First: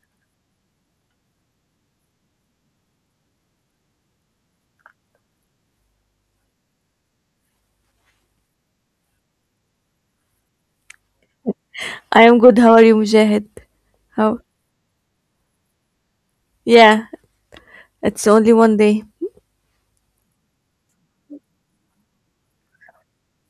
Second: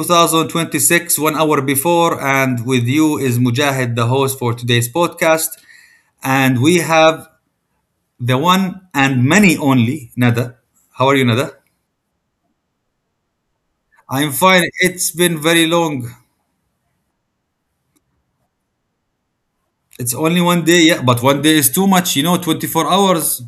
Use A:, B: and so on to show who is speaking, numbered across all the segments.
A: 2026, 1 hour before. And with you is Mujahid, the host for today's podcast. And we have the one and many only, Nada. How are you, Nada?
B: I am good. How are you, Mujahid?
A: I'm
B: How?
A: fine. It's been very long.
B: Yeah, it's only one day.
A: It's only 1 day, yeah, but 1 day is too much, you know, 24 hours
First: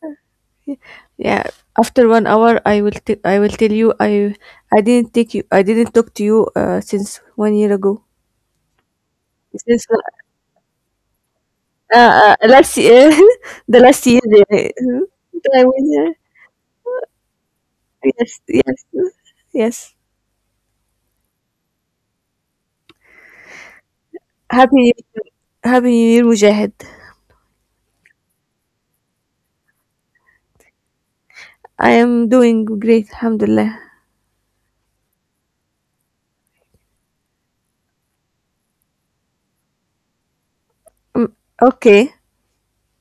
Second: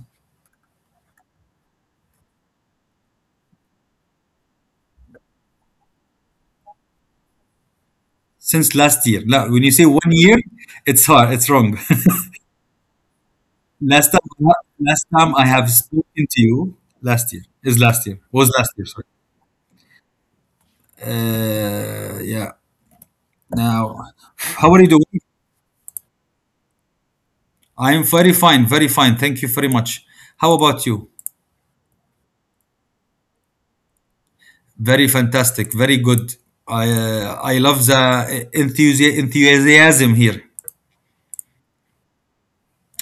B: Yeah, after one hour, I will I will tell you. I didn't take you. I didn't talk to you since one year ago.
A: since last year. Now, when you say
B: Since
A: 1 year, it's hard, it's wrong.
B: uh, uh, last year, the last
A: last time,
B: year
A: last time I
B: that I
A: have
B: was here.
A: spoken to you, last year, is last year,
B: Yes,
A: was last year,
B: yes,
A: sorry.
B: yes.
A: Yeah. Now, how
B: Happy
A: are
B: New
A: you doing?
B: Year. Happy New Year, Mujahid.
A: I'm very fine, very fine. Thank you very much. How about you?
B: I am doing great. Alhamdulillah.
A: Very fantastic, very good. I love the enthusiasm here.
B: Um, okay.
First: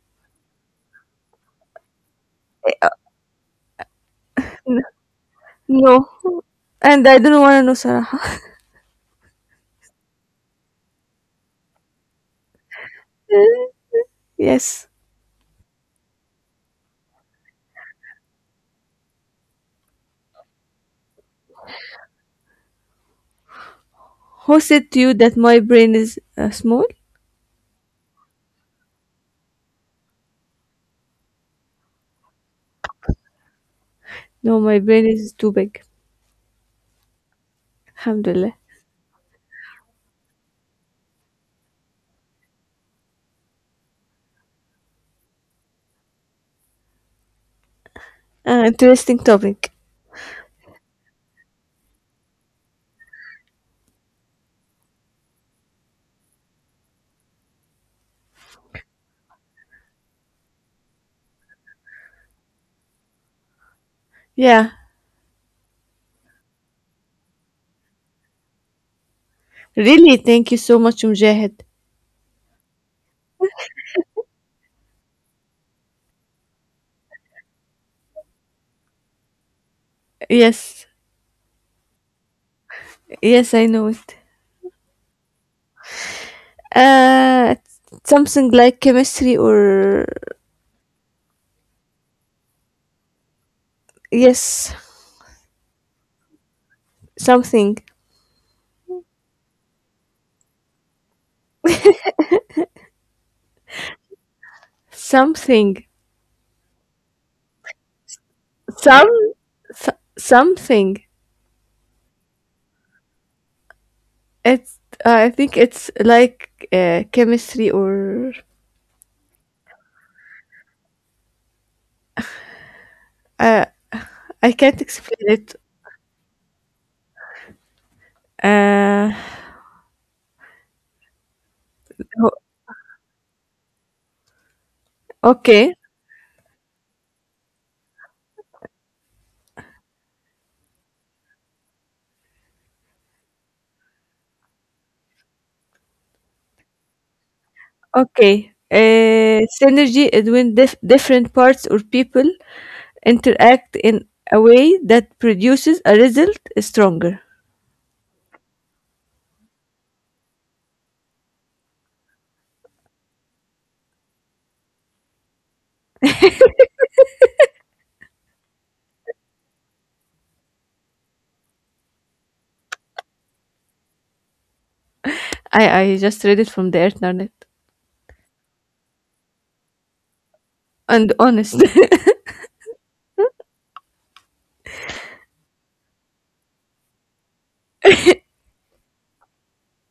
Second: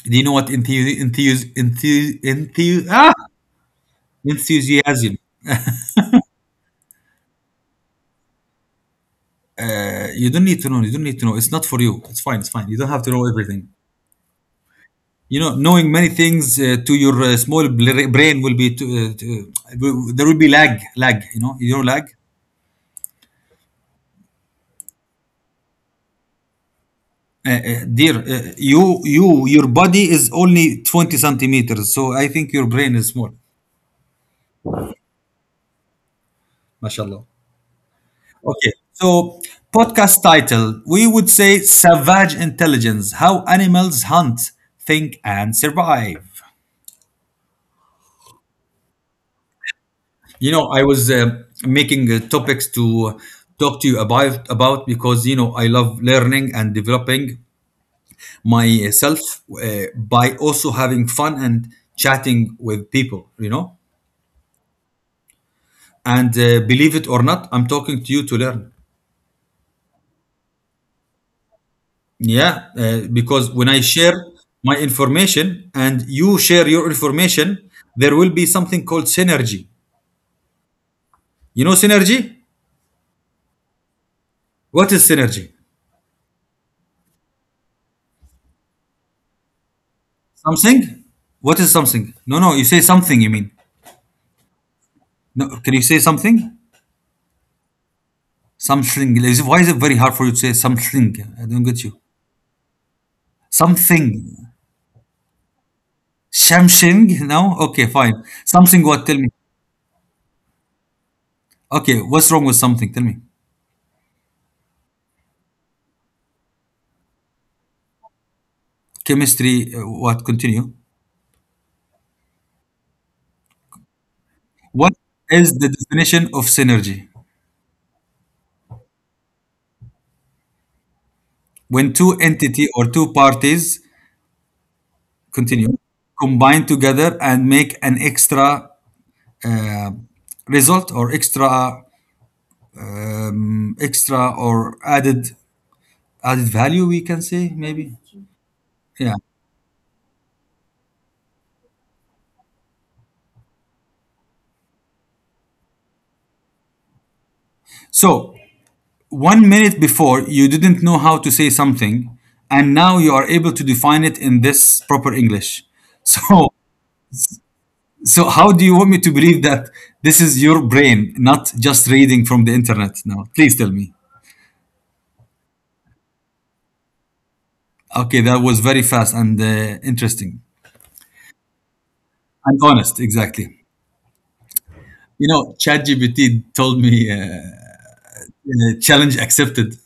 A: Do you know what
B: Uh,
A: enthusiasm?
B: No, and I don't want to know, Sarah.
A: You don't need to know. You don't need to know. It's not for you. It's fine. It's fine. You don't have to know everything.
B: Yes.
A: You know, knowing many things to your small brain will be to, there will be lag, lag. You know lag.
B: Who said to you that my brain is small?
A: Dear, you your body is only 20 centimeters, so I think your brain is small.
B: No, my brain is too big.
A: Mashallah.
B: Alhamdulillah.
A: Okay, so podcast title we would say Savage Intelligence: How Animals Hunt, Think, and Survive.
B: Interesting topic.
A: You know, I was making topics to talk to you about because you know I love learning and developing myself by also having fun and chatting with people. You know,
B: Yeah.
A: and believe it or not, I'm talking to you to learn.
B: Really, thank you so much, Mujahid.
A: Yeah, because when I share my information and you share your information, there will be something called synergy.
B: Yes.
A: You know synergy?
B: Yes, I know it.
A: What is synergy?
B: Uh, Something like chemistry or.
A: Something? What is something? No, no, you say something, you mean.
B: Yes.
A: No, can you say something?
B: Something.
A: Something. Why is it very hard for you to say something? I don't get you. Something.
B: Something.
A: Something? No? Okay, fine. Something
B: Some...
A: what? Tell me.
B: Something.
A: Okay, what's wrong with something? Tell me.
B: It's... I think it's like chemistry or.
A: Chemistry, what? Continue.
B: Uh, I can't
A: What
B: explain it.
A: is the definition of synergy?
B: Uh,
A: When two
B: o-
A: entity or two parties
B: okay.
A: continue combine together and make an extra uh, result or extra extra or added value, we can say maybe.
B: Okay.
A: Yeah.
B: Synergy is when different parts or people interact in a way that produces a result stronger.
A: So 1 minute before you didn't know how to say something, and now you are able to define it in this proper English. So so how do you want me to believe that this is your brain, not just reading from the internet? Now, please tell me.
B: I just read it from the internet.
A: Okay, that was very fast and interesting
B: And honest.
A: and honest. Exactly. You know, ChatGPT told me challenge accepted.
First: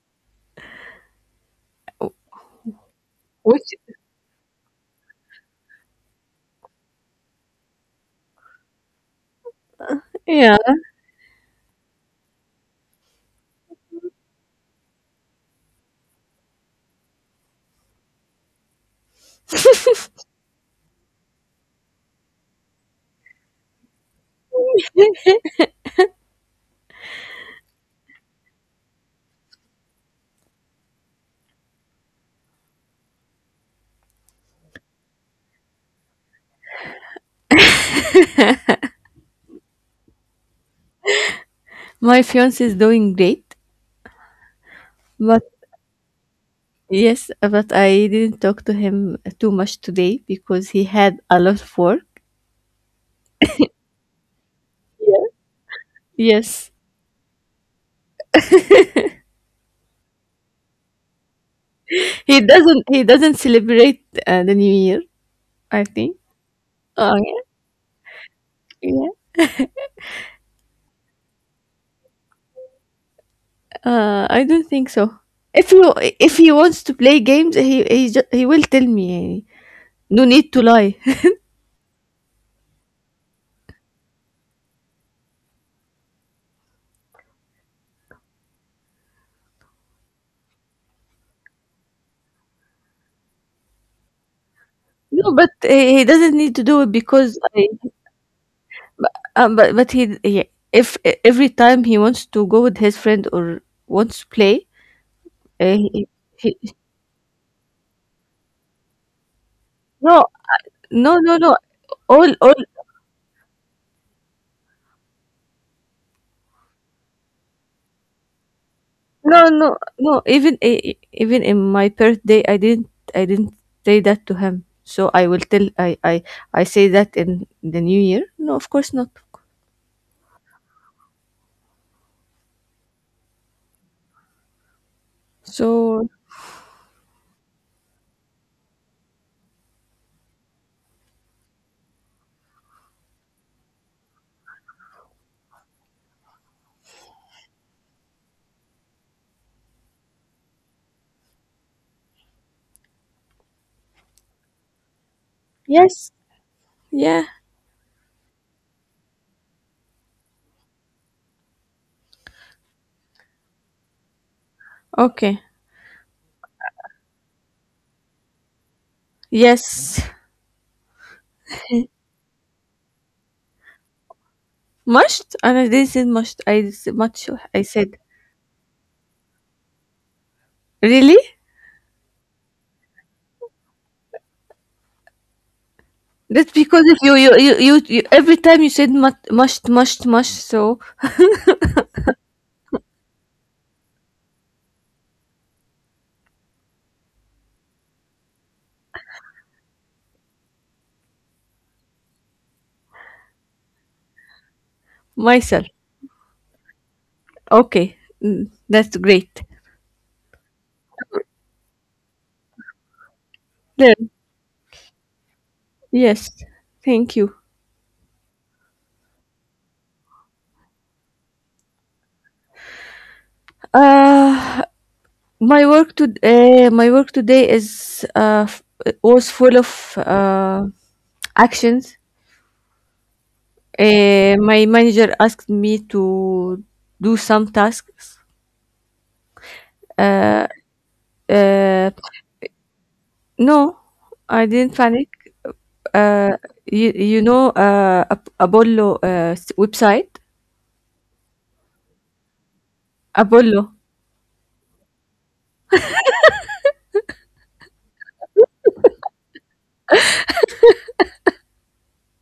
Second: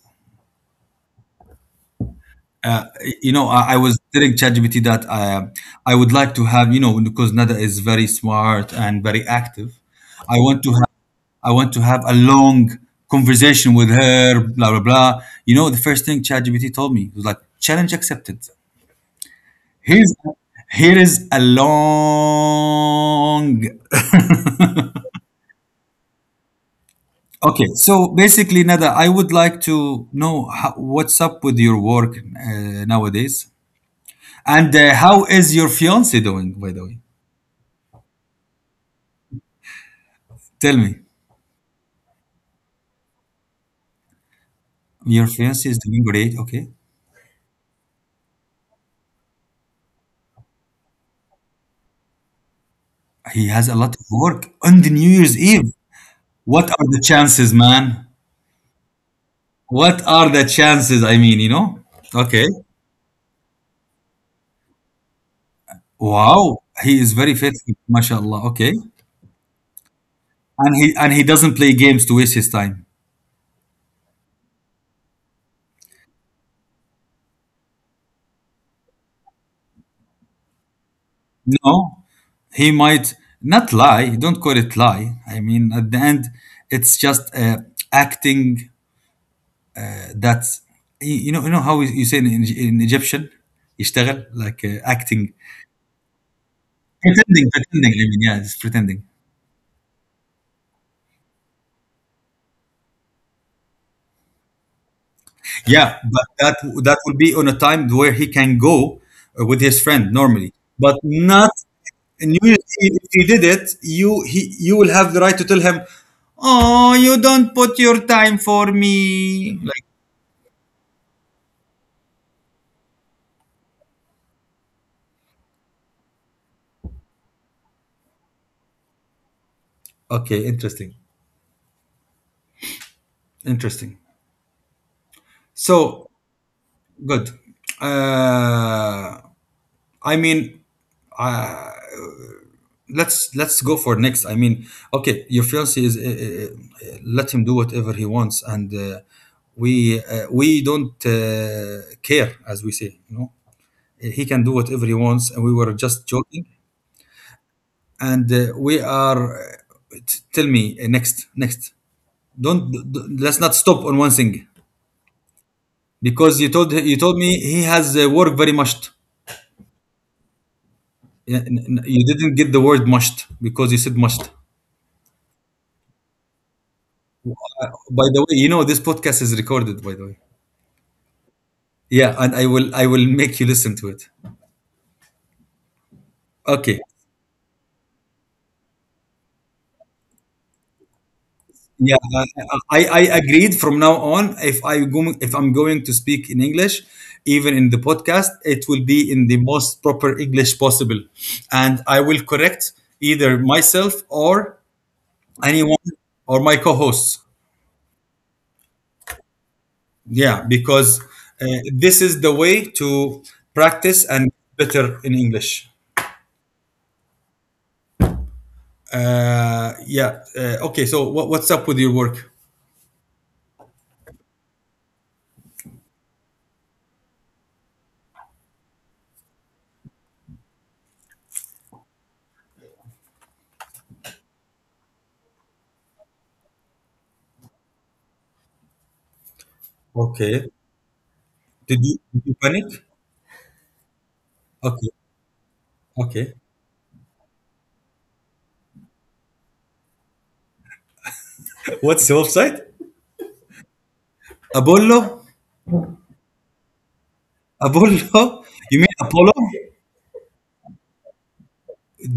A: You know, I,
B: Which,
A: I was telling ChatGPT that I would like to have, you know, because Nada is very smart and very active. I
B: yeah.
A: want to have, I want to have a long conversation with her. Blah blah blah. You know, the first thing ChatGPT told me was like challenge accepted. Here's here is a long. Okay, so basically, Nada, I would like to know how, what's up with your work nowadays, and how is your fiance doing? By the way, tell me,
B: My fiance is doing great,
A: your
B: but,
A: fiance is doing great. Okay,
B: yes, but I didn't talk to him too much today because he had a lot of work.
A: he has a lot of work on the New
B: Yeah.
A: Year's Eve.
B: Yes.
A: What are the chances, man? What are the chances? I mean, you know.
B: He
A: Okay.
B: doesn't he doesn't celebrate the new year, I think.
A: Wow, he
B: Oh
A: is very
B: yeah,
A: faithful, mashallah. Okay,
B: yeah.
A: and he doesn't play games to waste his time.
B: I don't think so. If he if he wants to play games, he will tell me. يعني. No need to lie.
A: No, he might not lie. Don't call it lie. I mean, at the end, it's just acting. That's you know how you say in Egyptian, يشتغل like
B: No,
A: acting,
B: but he doesn't need to do it because I.
A: pretending. I mean, yeah, it's pretending.
B: Um, but but he yeah, if every time he wants to go with his friend or wants to play, uh,
A: Yeah,
B: he,
A: but
B: he,
A: that will be on a time where he can go with his
B: no,
A: friend normally, but
B: no, no, no,
A: not.
B: all
A: And you,
B: all
A: if he did it, you will have the right to tell him, "Oh, you don't put your time for
B: no,
A: me."
B: no, no, even in my birthday I didn't say that to him. So I will tell I say that in the new year. No, of course not.
A: Okay, interesting, interesting.
B: So
A: So good. Uh, I mean, uh, let's go for next. I mean, okay, your fiance is let him do whatever he wants, and we don't care, as we say. You know, he can do whatever he wants, and we were
B: yes,
A: just joking.
B: yeah,
A: And we are. Tell me next, next. Don't d- d- Let's not stop on one thing.
B: okay,
A: Because you told me he has worked very much.
B: yes.
A: You didn't get the word mushed because you said mushed.
B: Must, and I didn't say must. Much. I said
A: By the way, you know this podcast is recorded. By the way,
B: really.
A: yeah, and I will make you listen to it.
B: That's because
A: Okay,
B: if you every time you said must. So
A: yeah, I agreed from now on. If I'm going to speak in English, even in the podcast, it will be in the most proper English possible, and I will correct either myself or
B: myself.
A: anyone or my co-hosts.
B: Okay, that's great.
A: Yeah, because uh, this is the way to
B: Then
A: practice and better in English.
B: yes, thank you.
A: Yeah. Okay. So what, what's up with your work?
B: Uh, my work today was full of actions. My manager asked me to do some tasks. Uh,
A: Okay.
B: uh,
A: Did you panic?
B: no, I didn't
A: Okay.
B: panic. Uh,
A: Okay.
B: you know Apollo website?
A: What's the website?
B: Apollo.
A: Apollo. Apollo. You mean Apollo?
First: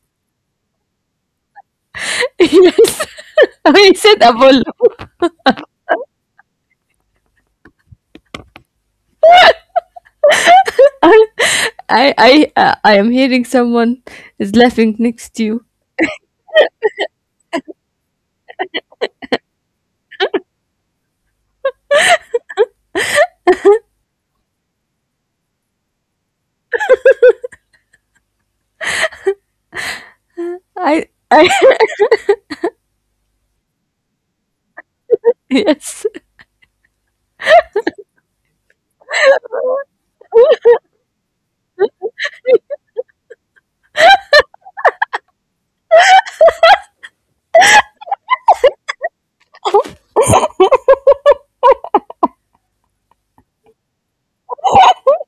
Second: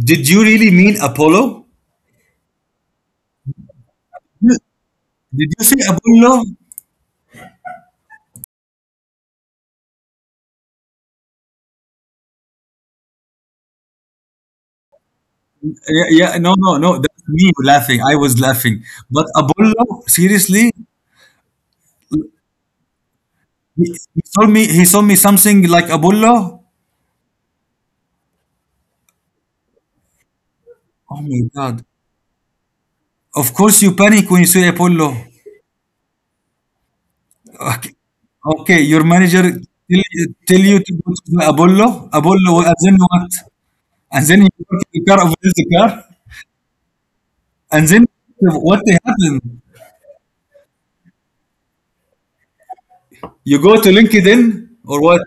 A: Did you really mean Apollo?
B: Yes. I said
A: You-
B: Apollo.
A: Did you say Apollo?
B: I, I am hearing someone is laughing next to you.
A: Yeah, yeah. No, no, no. That's me laughing. I was laughing. But Apollo, seriously, he, he told me something like Apollo.
B: I,
A: Oh my
B: I,
A: God. Of course you panic when you see Apollo.
B: yes.
A: Okay, okay. Your manager tell you to go to the Apollo, Apollo, and then what? And then you go to the car, over the car, and then what happened? You go to LinkedIn or what?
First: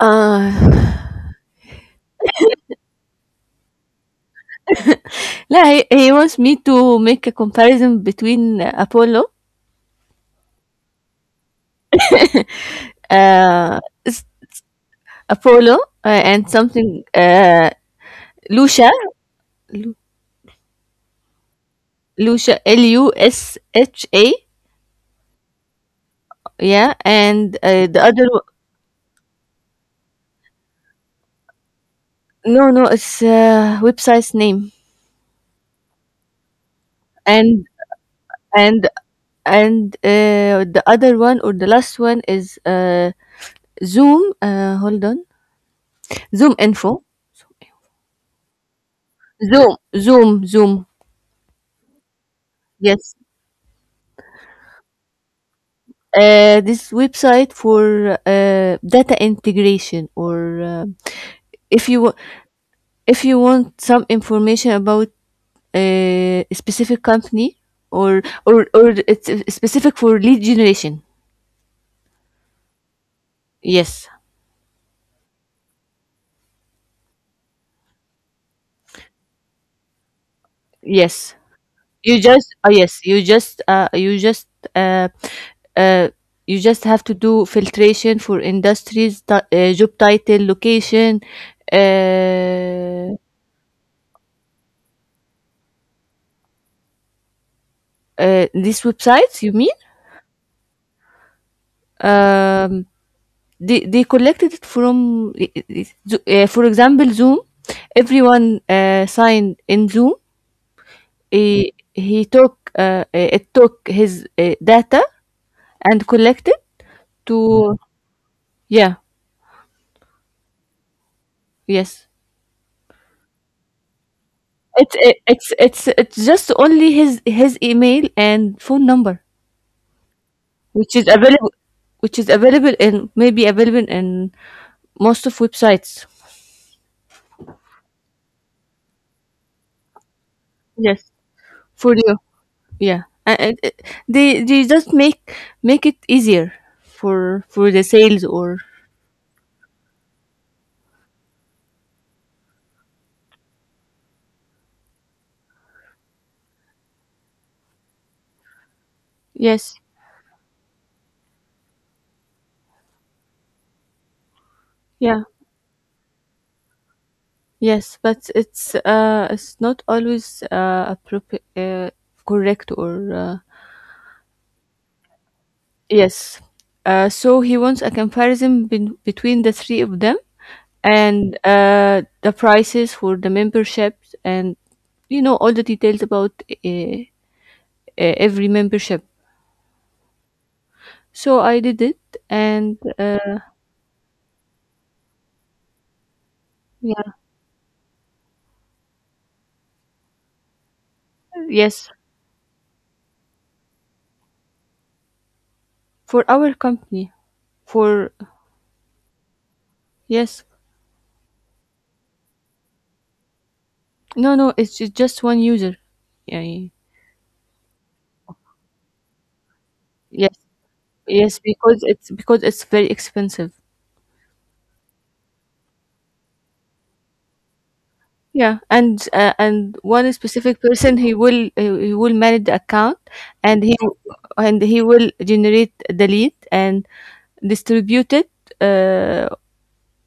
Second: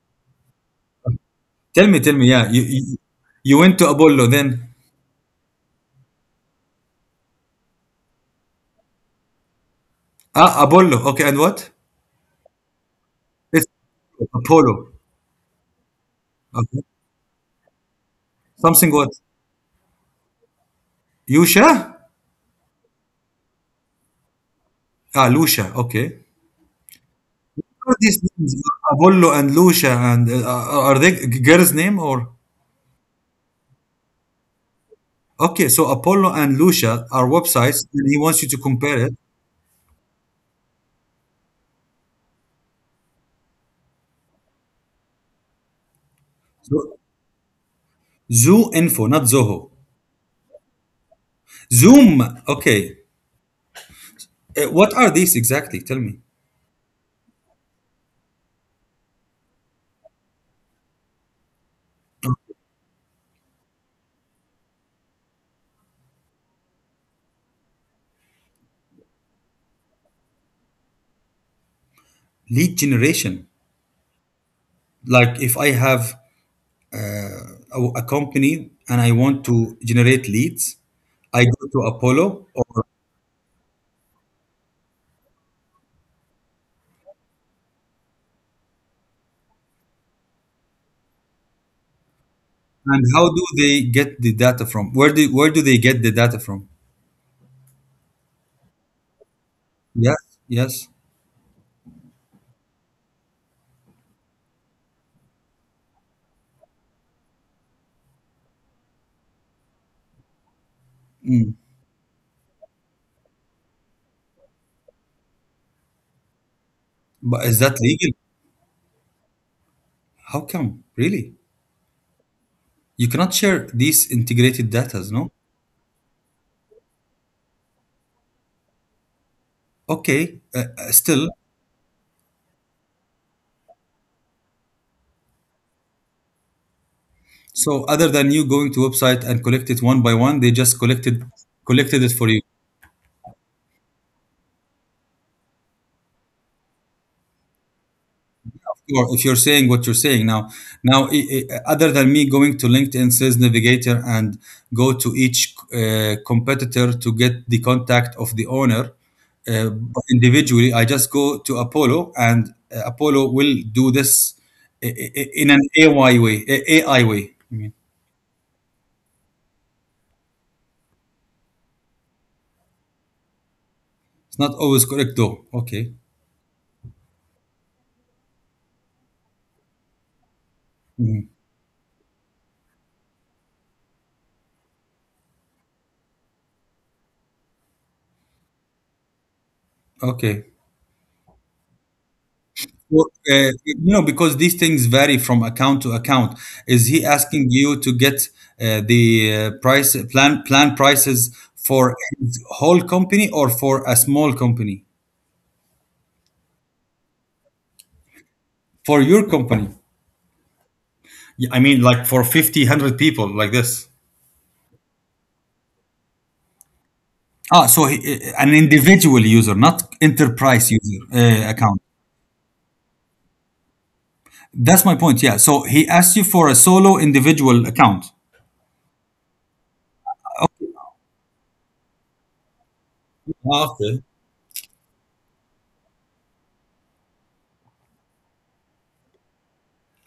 B: Uh,
A: Tell me, yeah. You went to Apollo then.
B: لا he wants me to make a comparison between Apollo
A: Ah, Apollo, okay, and what? It's
B: is
A: Apollo.
B: Apollo and
A: Okay.
B: something
A: Something
B: Lucia,
A: what?
B: Lu-
A: Yusha?
B: Lucia, Lusha.
A: Ah, Lucia, okay.
B: Yeah, and
A: Are these names, Apollo and Lucia, and are they girls' name or?
B: no, no, it's website's name.
A: Okay, so Apollo and Lucia are
B: and
A: websites, and he wants you to
B: and
A: compare it.
B: and uh, the other one, or the last one, is Zoom, hold on, Zoom
A: So,
B: info.
A: Zoo Info, not Zoho.
B: Zoom.
A: Zoom. Okay,
B: Yes.
A: What are these exactly? Tell me.
B: This website for data integration, or if you wa- if you want some information about a specific company, or it's specific for lead generation.
A: Lead generation.
B: Yes.
A: Like if I have uh, a company and I want to generate leads,
B: Yes,
A: I go to
B: you
A: Apollo,
B: just,
A: or
B: oh yes, you just, uh, uh, you just have to do filtration for industries, job title, location,
A: and
B: uh,
A: how do they get the data from? Where do they get the data from?
B: these websites you mean?
A: Yes, yes.
B: um they collected it from for example, Zoom. Everyone signed in Zoom.
A: Hmm.
B: He, he took uh, it took his data, and collected
A: But is that
B: to.
A: legal?
B: Yeah.
A: How come? Really?
B: Yes.
A: You cannot share these integrated
B: it's
A: datas,
B: it,
A: no?
B: it's it's it's just only his email and phone number,
A: Okay,
B: which is
A: still.
B: available which is available in most of websites.
A: So other than you going to website and collect it one by one, they just
B: Yes.
A: collected
B: For
A: collected it
B: you.
A: for you.
B: Yeah, they just make it easier for the sales, or.
A: Sure, if you're saying what you're saying now, now other than me going to LinkedIn Sales Navigator and go to each competitor to get the contact of the owner uh,
B: Yes.
A: individually, I just go to Apollo and Apollo will do this
B: Yeah.
A: in an AI way. AI way. I mean,
B: Yes, but it's not always appropriate, correct, or
A: it's not always correct though. Okay.
B: yes. So he wants a comparison between the three of them,
A: Mhm.
B: and the prices for the memberships, and you know all the details about uh, every membership.
A: Okay.
B: So I did it, and
A: Well, no, because these things vary from account to account. Is he
B: yeah.
A: asking you to get the price plan prices
B: Yes,
A: for his whole company or for a small company?
B: for our company, for.
A: For your company?
B: Yes.
A: Yeah, I mean, like for 50, 100 people, like this.
B: No, no, it's just one user. Yeah,
A: Ah, so an individual user, not
B: yes,
A: enterprise user
B: yes,
A: account.
B: because it's very expensive.
A: That's my point. Yeah. So he asked you for a solo individual account.
B: Yeah, and one specific person, he will manage the account, and
A: Ah,
B: he,
A: okay.
B: and he will generate the lead, and distribute it uh,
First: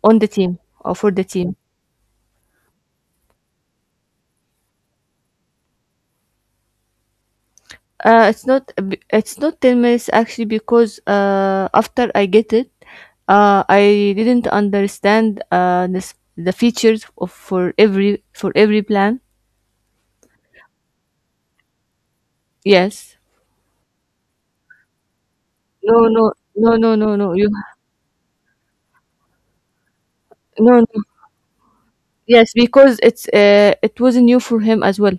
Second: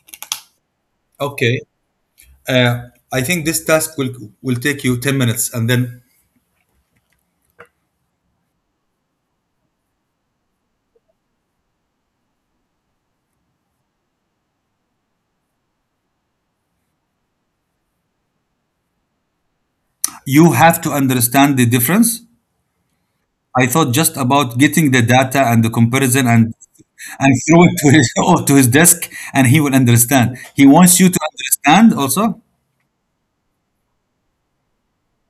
B: on the team, or for the team.
A: Okay. Uh, I think this task will take you 10 minutes, and then
B: It's not 10 minutes actually, because after I get it, I didn't understand the features of for every plan.
A: you have to understand the difference.
B: Yes.
A: I thought just about getting the data and the
B: No,
A: comparison
B: no, no, no, no,
A: and
B: no. You
A: throw it to his, or to his desk and he will understand. He
B: no, no.
A: wants you to understand also.
B: Yes, because it was new for him as well.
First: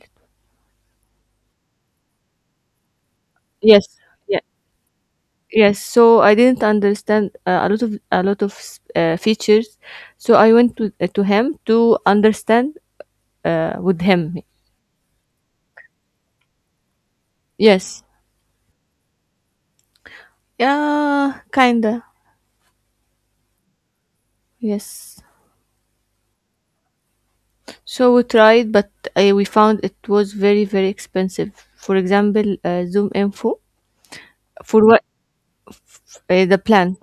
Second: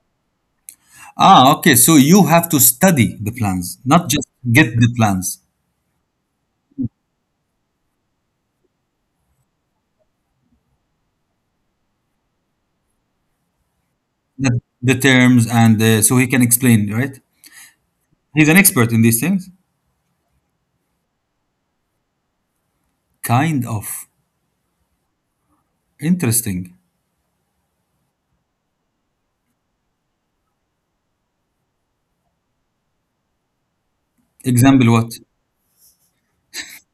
A: Ah, okay. So you have to study the plans,
B: Yes.
A: not just
B: Yeah.
A: get the plans,
B: Yes. So I didn't understand a lot of s- features. So I went to him to understand with him.
A: the terms, and so he can explain, right?
B: Yes.
A: He's an expert in these things.
B: Yeah, kinda.
A: Kind of
B: Yes.
A: interesting.
B: So we tried, but we found it was very, very expensive. For example, Zoom Info, for
A: Example
B: what?
A: what?
B: The plan.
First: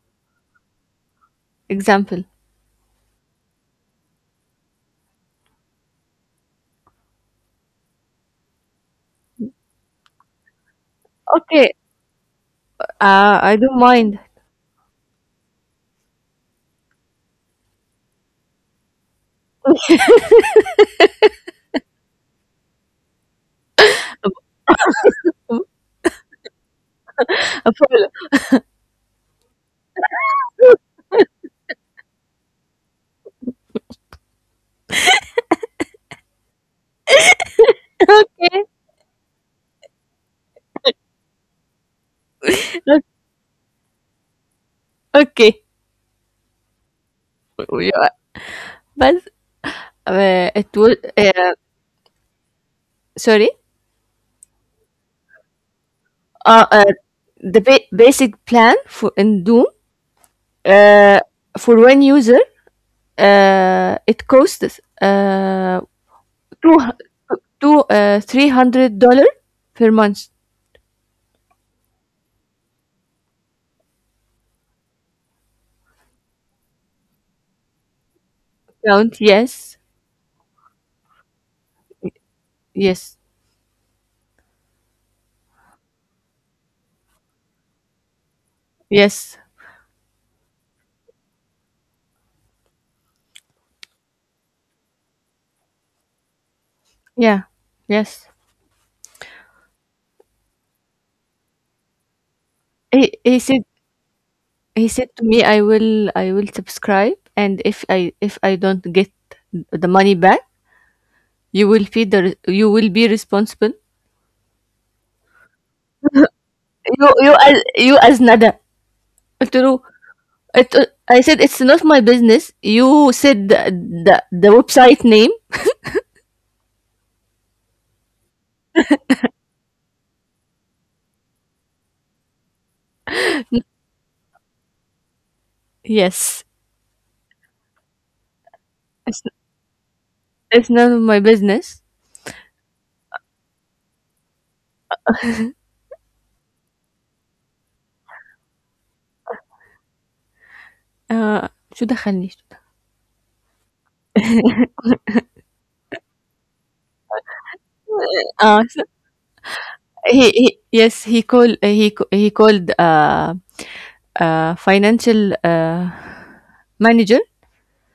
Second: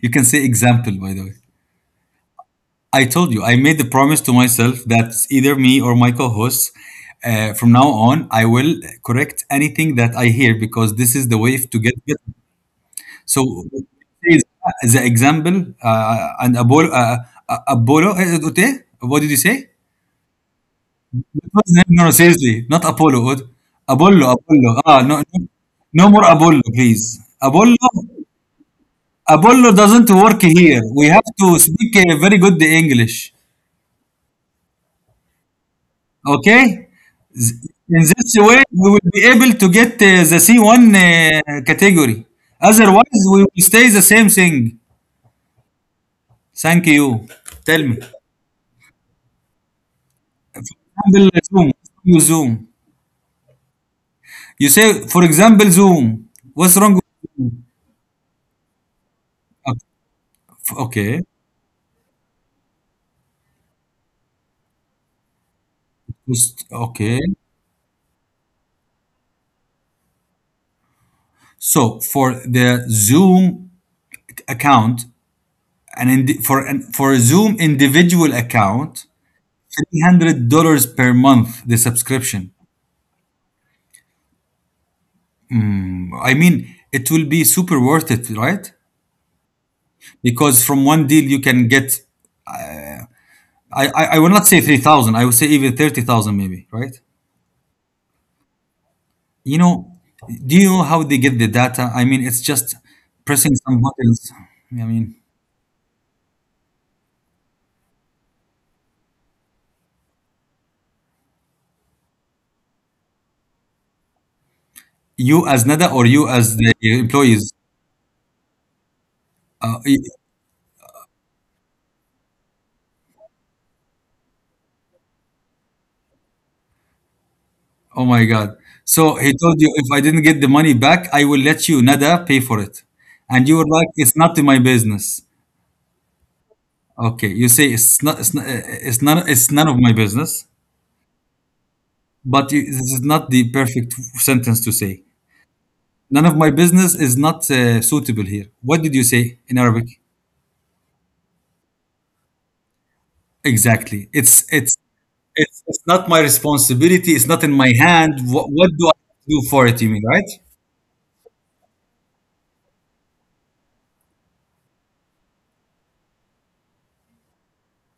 A: You can say example, by the way.
B: Example.
A: I told you, I made the promise to myself that either me or my co hosts, from now on, I will correct anything that I hear because this is the way
B: Okay.
A: to get better.
B: I
A: So,
B: don't mind.
A: is- the example, Apollo, eh, قلت what did you say? The name? No, no, seriously, not Apollo. Apollo, Apollo. Ah, no, no, no more Apollo, please.
B: A problem.
A: Apollo doesn't work here. We have to speak a very good English. Okay? Th- In this way,
B: Okay.
A: we will be able to get the C1 category.
B: Look,
A: Otherwise, we will stay the same thing.
B: okay.
A: Thank you. Tell
B: We
A: me.
B: are- but it was
A: Example, Zoom. You Zoom.
B: sorry.
A: You say, for example, Zoom.
B: Uh,
A: What's
B: uh,
A: wrong?
B: basic plan for in Zoom, uh,
A: Okay.
B: for one user, it costs two
A: Okay.
B: hu- two $300 per month.
A: So for the Zoom account, and for a Zoom individual account,
B: Count, yes.
A: $300 per month the subscription.
B: Yes.
A: I mean, it will be super worth it, right?
B: Yes.
A: Because from one deal you can get, I will not say 3,000, I will say even 30,000 maybe, right?
B: Yeah. Yes.
A: You know, do you know how they get the data? I mean, it's just
B: he, he
A: pressing
B: said
A: some buttons. I
B: he said
A: mean,
B: to me, I will subscribe, and if I don't get the money back, you will be you will be responsible.
A: you as NADA or you as the
B: you you
A: employees.
B: as you as Nada. True.
A: Uh, y-
B: It, i said it's not my business. You said the website name.
A: oh my God. So he told you, if I didn't get the money back, I will let you, NADA, pay for it. And you were like, it's not my business.
B: Yes.
A: Okay. You say, it's not, it's not,
B: it's,
A: it's none of my business.
B: it's none of my business.
A: But you, this is not the perfect sentence to say. None of my business is not suitable here. What did you say in Arabic?
B: uh, شو دخلني.
A: Exactly. It's not my responsibility. It's not in my hand. What, what do
B: So
A: I do for it? You mean, right?
B: he yes, he called he c- he called financial manager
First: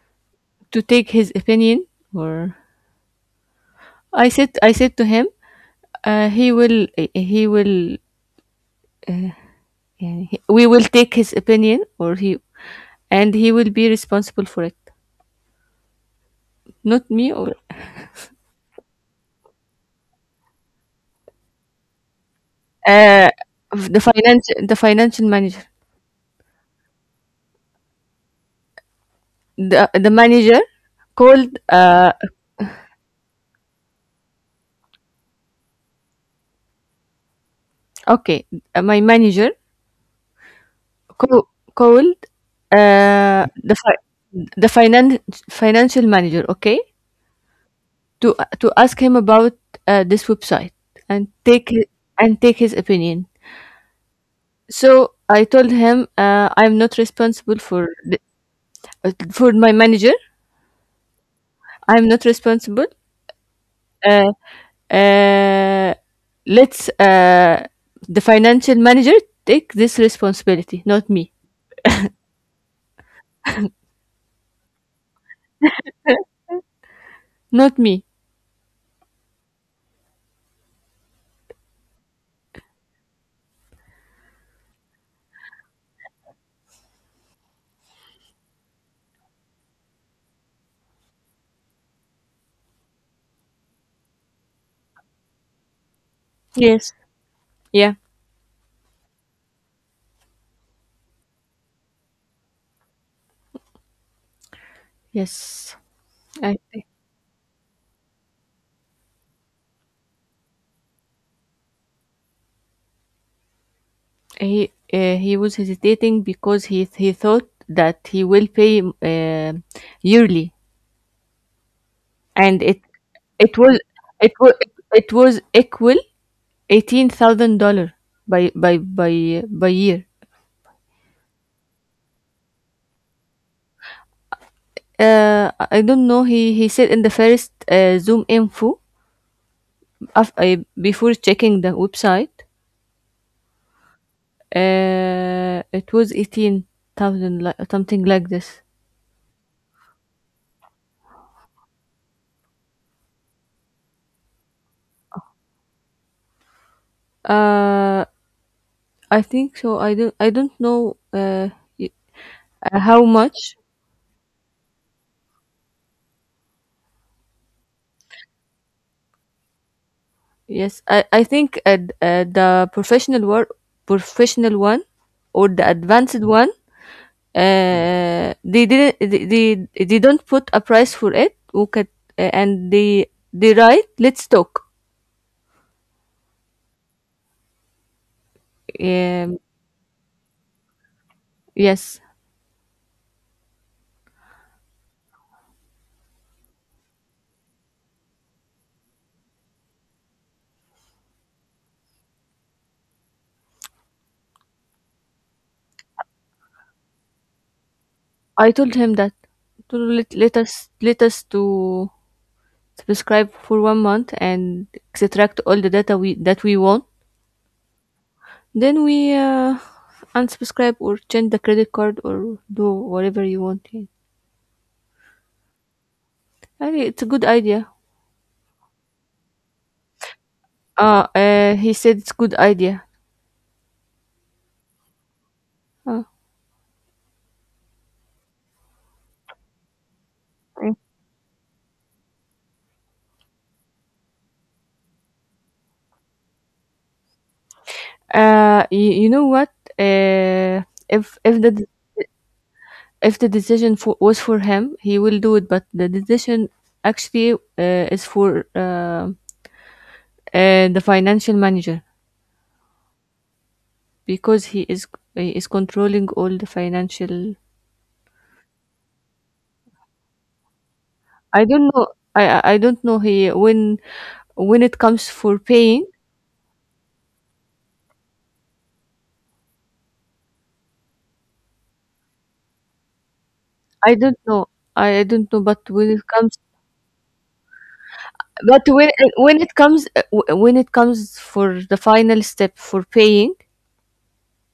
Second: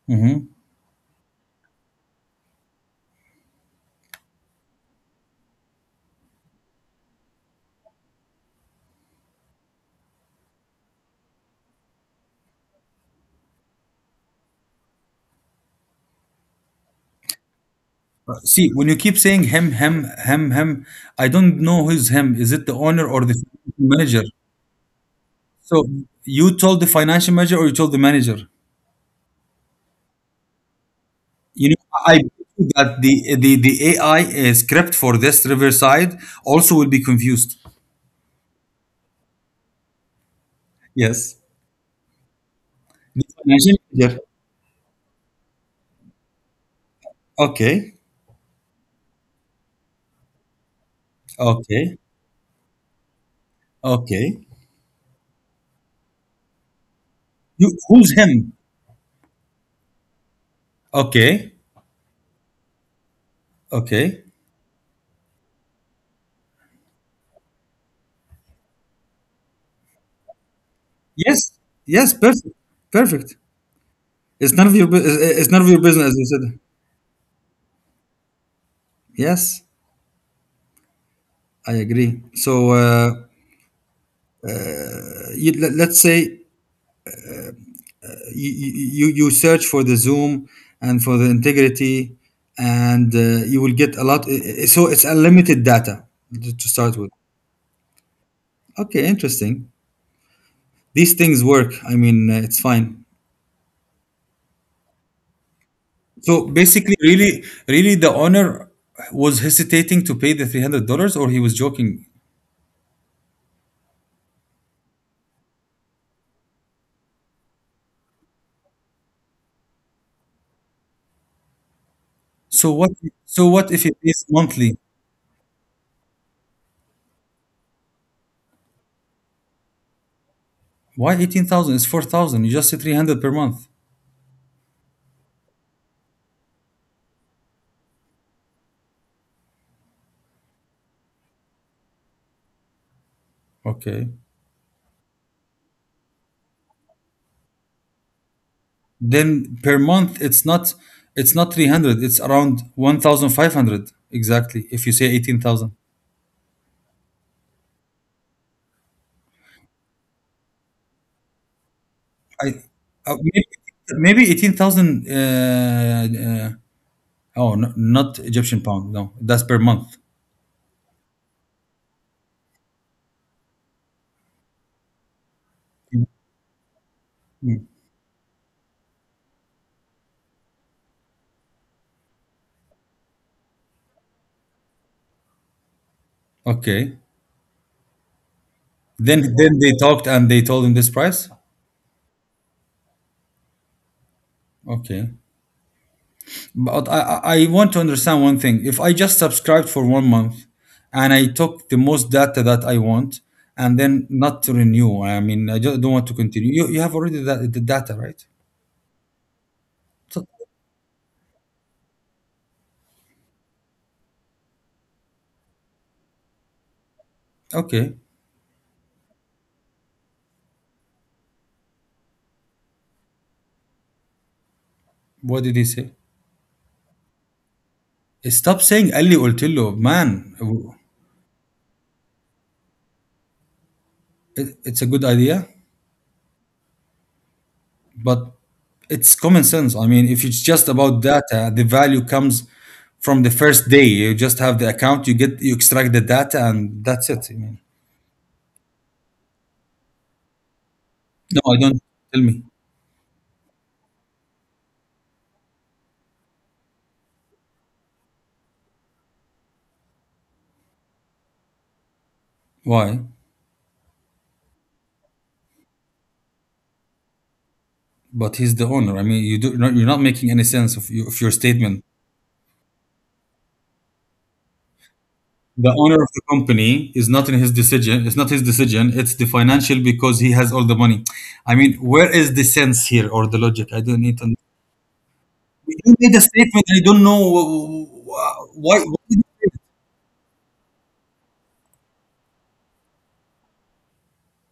A: Hmm.
B: to take his opinion. Or, I said to him, uh, he will he will we will take his opinion, or he and he will be responsible for it, not me, or
A: See, when you keep saying him, I don't know who's him. Is it the owner or
B: uh,
A: the
B: the
A: manager?
B: financial the financial manager.
A: So you told the financial manager or you told the manager?
B: The manager called
A: You know, I believe that the AI script for this Riverside also will be confused.
B: okay, my manager Co
A: Yes.
B: cold,
A: The
B: uh, the
A: financial
B: fi
A: manager.
B: the financial manager, okay,
A: Okay.
B: to ask him about this website, and take hi-
A: Okay.
B: and take his opinion.
A: Okay.
B: So I told him I'm not responsible
A: You,
B: for
A: who's
B: the,
A: him?
B: for my manager.
A: Okay.
B: I'm not responsible.
A: Okay.
B: Uh, uh, let's, the financial manager take this responsibility, not me,
A: Yes. Yes. Perfect. Perfect. It's none of your business, as you said.
B: not me.
A: Yes. I agree. So you, let's say you, you search for the zoom and for the integrity and you will get a lot, so it's unlimited data to
B: Yes.
A: start with.
B: Yeah.
A: Okay, interesting. These things work. I mean, it's fine.
B: Yes.
A: So
B: I
A: basically, really, the owner was hesitating to pay the $300, or he was joking.
B: He was hesitating because he thought that he will pay yearly, and
A: So what? So
B: it
A: what
B: was
A: if it is
B: it was
A: monthly?
B: it was equal 18,000 dollar by year.
A: Why 18,000? It's 4,000. You just say 300 per month.
B: I don't know. He said in the first Zoom info, before checking the website,
A: Okay.
B: it was 18,000, like something like this.
A: Then per month, it's not 300, it's around 1,500 exactly, if you say 18,000.
B: Uh, I think so. I don't know.
A: I
B: How
A: Maybe
B: much?
A: 18,000 oh, no, not Egyptian pound. No, that's per month.
B: Yes, I think the professional work, professional one, or the advanced one,
A: Mm.
B: they didn't, they don't put a price for it. Okay, and they write, let's talk.
A: Okay.
B: Um,
A: Then they talked and they told him this price?
B: yes,
A: Okay. But I want to understand one thing. If I just subscribed for 1 month and I took the most data that I want and then not to renew, I mean, I just don't want to continue. You have already that the data, right?
B: I told him that, to let,
A: So-
B: let us let us to subscribe for one month and extract all the data we that we want.
A: okay.
B: Then we, unsubscribe, or change the credit card, or do whatever you want. Yeah.
A: What did he say?
B: I think it's a good idea.
A: Stop saying قال لي قلت له, man.
B: He said it's good idea.
A: It's a good idea,
B: Uh,
A: but it's common sense. I mean, if it's just
B: Mm.
A: about data, the value comes from the first day. You just have the account, you get, you extract the data, and that's it. I mean,
B: You know what? Uh, if if
A: no, I
B: the
A: don't. Tell me.
B: if the decision was for him, he will do it. But the decision actually is for the financial manager,
A: Why?
B: because he is controlling all the financial.
A: But he's the owner. I mean, you do not, you're not making any sense of, you, of your
B: I don't know.
A: statement.
B: I don't know, he, when it comes for
A: The
B: paying.
A: owner of the company is not in his decision. It's not his decision. It's the financial, because he has all the money. I mean, where is the sense here or the logic? I
B: I
A: don't
B: don't
A: need to.
B: know. I don't know. But when
A: You
B: it
A: made a
B: comes,
A: statement. I don't know
B: but
A: why.
B: when
A: Why?
B: when it comes when it comes for the final step for paying,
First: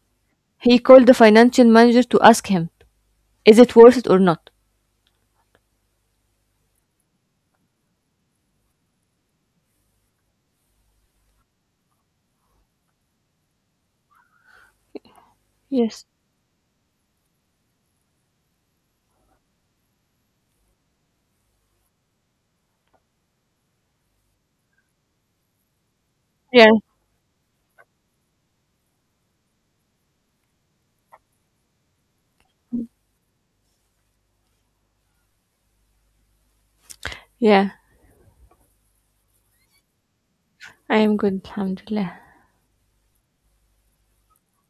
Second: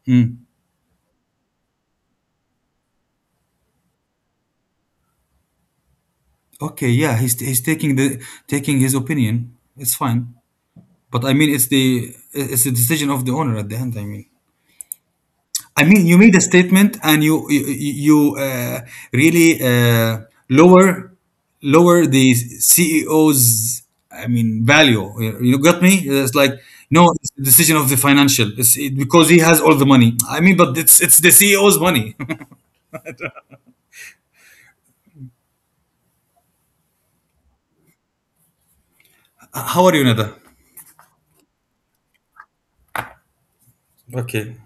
A: Mm.
B: he called the financial manager to ask him, is it worth it or not?
A: Okay, yeah, he's taking the taking his opinion. It's fine, but I mean, it's the decision of the owner at the end, I mean. I
B: Yes.
A: mean, you made a statement and you you really lower lower the CEO's, I mean, value. You got me? It's like
B: Yeah.
A: no, it's the decision of the financial. Because he has all the money, I mean, but it's the CEO's money.
B: Yeah.
A: How are you, Nada?
B: I am good. Alhamdulillah.
A: Okay,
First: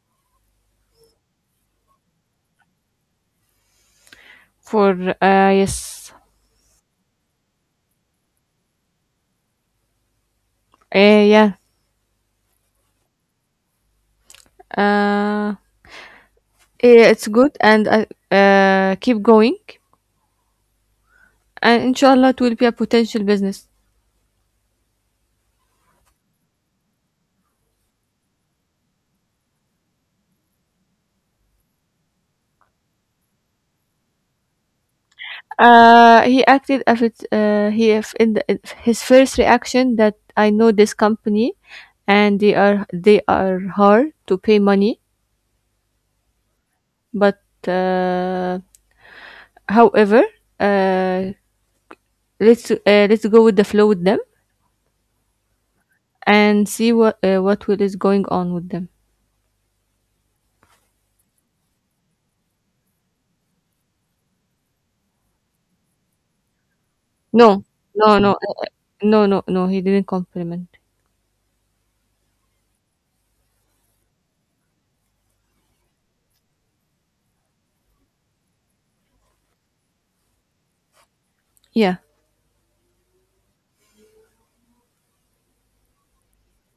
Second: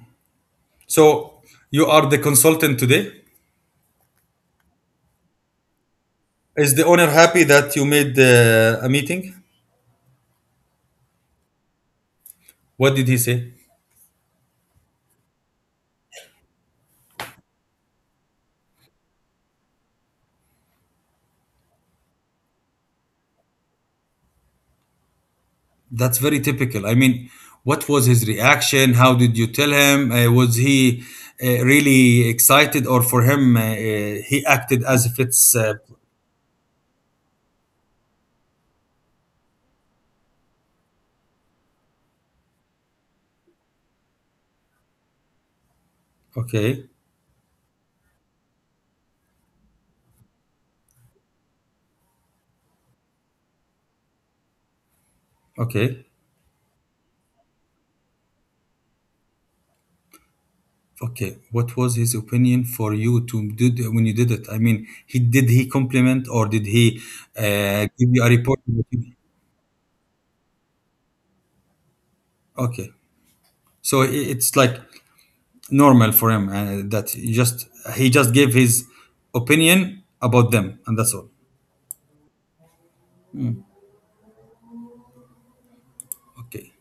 A: so you are the consultant today.
B: For Yes.
A: Is the owner happy that you made a meeting?
B: Uh, yeah.
A: What did he say?
B: Uh. Yeah, it's good, and I keep going, and inshallah it will be a potential business.
A: That's very typical. I mean, what was his reaction? How did you tell him? Was he really excited, or for him, he acted as if it's
B: He acted as it, he if in the, if his first reaction that I know this company, and they are hard to pay money.
A: okay,
B: But however, uh, let's, let's go with the flow with them,
A: okay,
B: and see what will is going on with them.
A: okay? What was his opinion for you to did when you did it? I mean, he compliment or did he
B: No,
A: give
B: no,
A: you a
B: no,
A: report?
B: uh, no, no, no. He didn't compliment.
A: Okay, so it's like normal for him that he just gave his opinion about them, and that's all.
B: Yeah,
A: Okay.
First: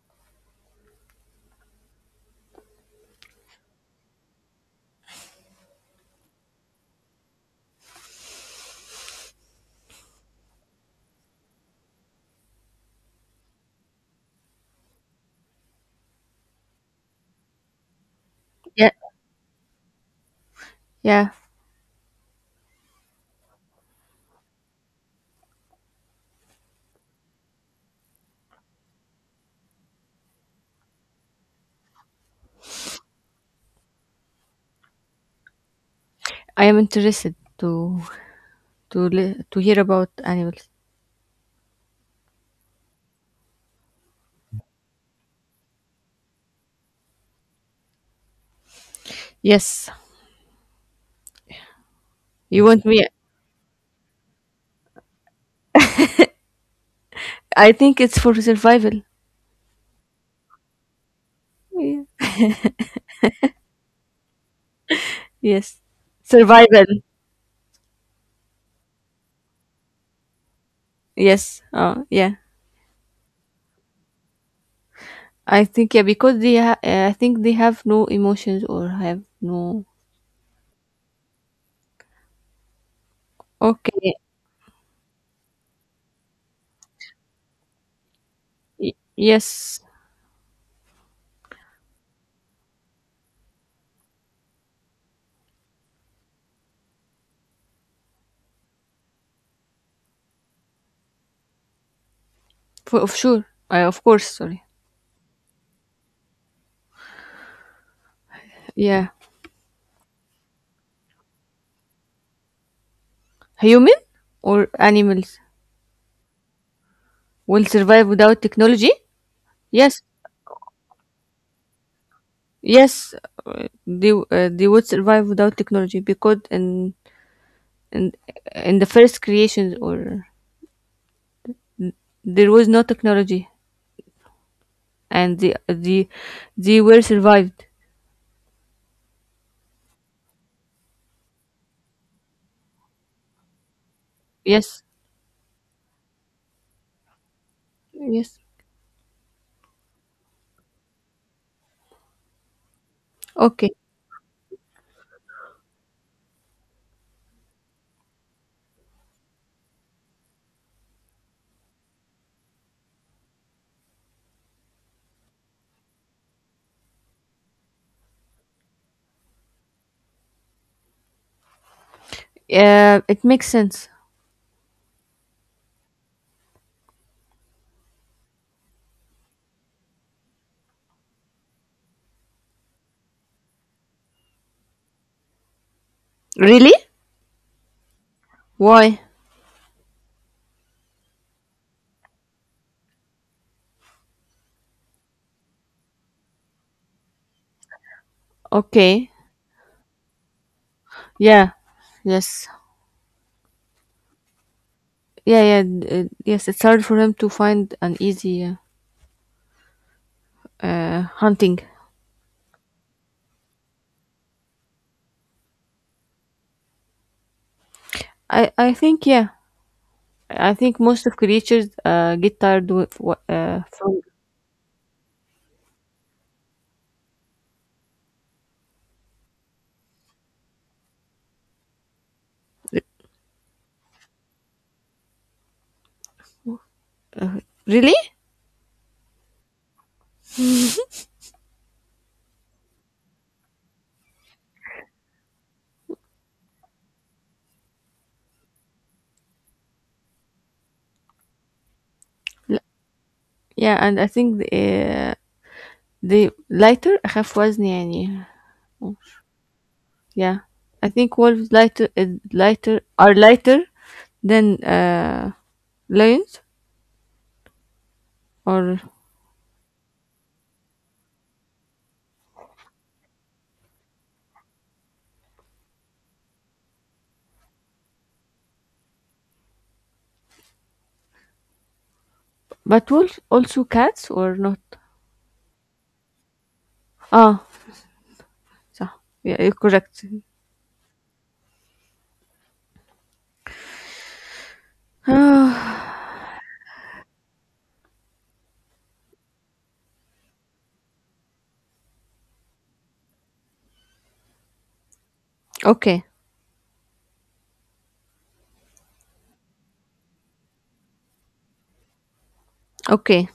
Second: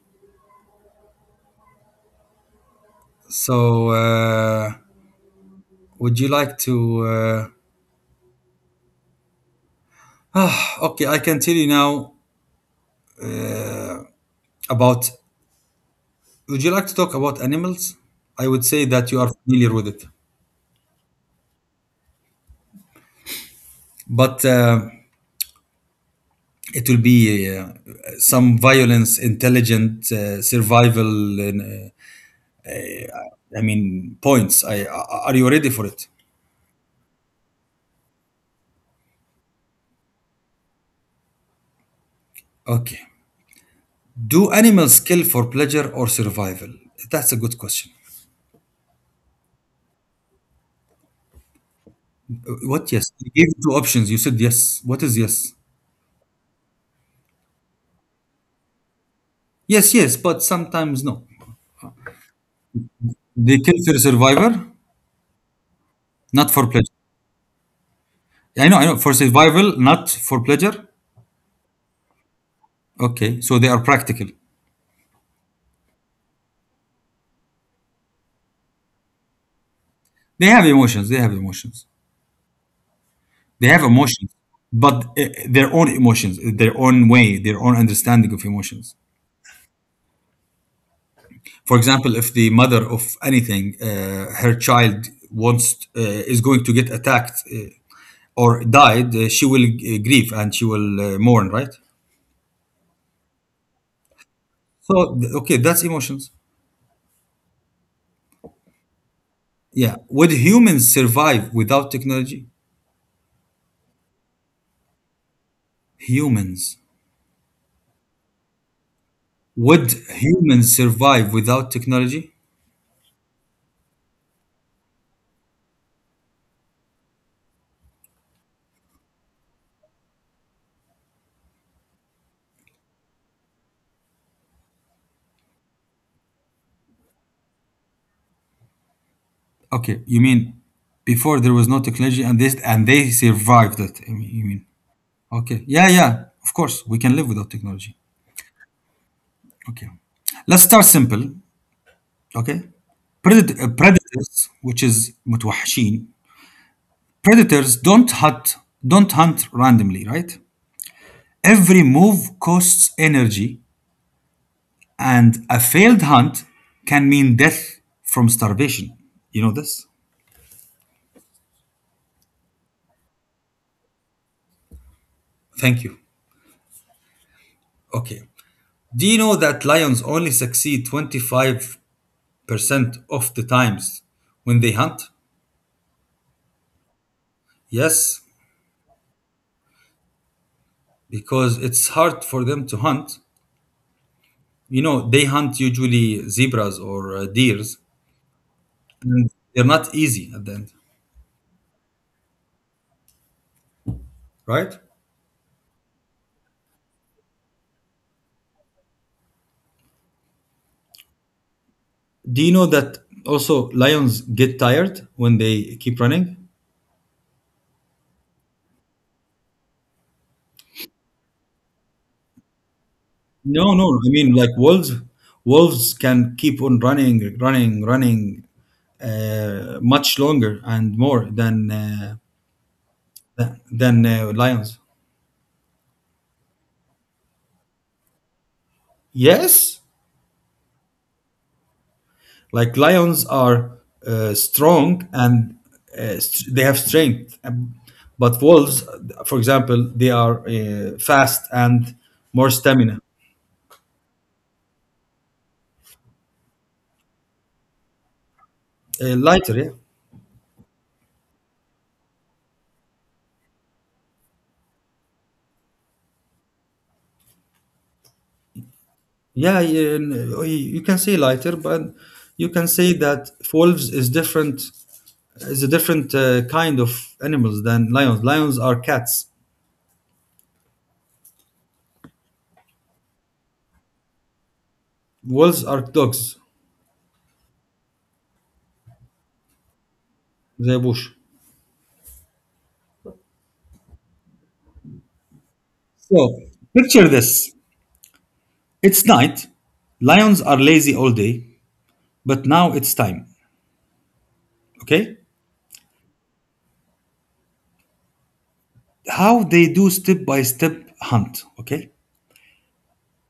A: So, would you like to? Uh, okay, I can tell you now about. Would you like to talk about animals? I would say
B: yeah,
A: that you are familiar with it,
B: yeah.
A: but it will be uh, some violence, intelligent survival. I mean, points. Are you ready for it?
B: I am interested to hear about animals.
A: Okay. Do animals kill for pleasure or survival? That's a good question.
B: Yes, you want
A: What
B: me?
A: yes? You gave two options. You said yes. What is yes?
B: I think it's for survival.
A: Yes, yes, but sometimes no.
B: Yeah.
A: They kill for survival,
B: Yes,
A: not for
B: survival.
A: pleasure. Yeah, I know, I know. For survival, not for pleasure.
B: Yes. Yeah.
A: Okay, so they are practical.
B: I think, yeah, because I think they have no emotions, or have no.
A: They have emotions. They have emotions. They have
B: Okay.
A: emotions, but their own emotions, their own way, their own understanding of emotions.
B: Yes.
A: For example, if the mother of anything, her child wants is going to get attacked or died, she will grieve and she will mourn, right?
B: For of sure. Of course. Sorry.
A: Okay, that's emotions.
B: Yeah.
A: Yeah. Would humans survive without technology?
B: Human or animals
A: Humans.
B: will survive without technology?
A: Would
B: Yes.
A: humans survive without technology?
B: Yes. They would survive without technology because in in the first creations, or there was no technology and they were survived.
A: Okay, you mean before there was no technology and this and they survived it. I mean, you mean
B: Yes,
A: okay. Yeah, yeah. Of course, we can live without technology.
B: yes.
A: Okay. Let's start simple. Okay.
B: Okay.
A: Predators, which is متوحشين. Predators don't hunt randomly, right? Every move costs energy and a failed hunt can mean death from starvation. You know this?
B: It makes sense.
A: Thank you. Okay. Do you know that lions only succeed 25% of the times when they hunt?
B: Really?
A: Yes,
B: Why?
A: because it's hard for them to hunt. You know, they hunt usually zebras or deers,
B: Okay.
A: and they're not easy at the end,
B: Yeah. Yes.
A: right?
B: Yeah. Yes. It's hard for him to find an easy hunting.
A: Do you know that also lions get tired when they keep running?
B: I think, yeah. I think most of creatures get tired with,
A: No, no.
B: from
A: I mean, like wolves can keep on running, much longer and more than lions.
B: really.
A: Yes, like lions are strong and they have strength. But wolves, for example, they are fast and more
B: L-
A: stamina,
B: Yeah, and I think the lighter أخف وزن يعني.
A: lighter. Yeah.
B: Yeah, I think wolves lighter is lighter are lighter than lions or
A: Yeah, you can say lighter, but you can say that wolves is different is a different kind of animals than lions. Lions are cats.
B: but wolves also cats or not?
A: Wolves are dogs.
B: Ah, so, yeah, you're correct.
A: زي بوش.
B: Ah,
A: So picture this. It's night. Lions are lazy all day, but now it's time. Okay?
B: okay,
A: How they do step by step hunt, okay?
B: okay,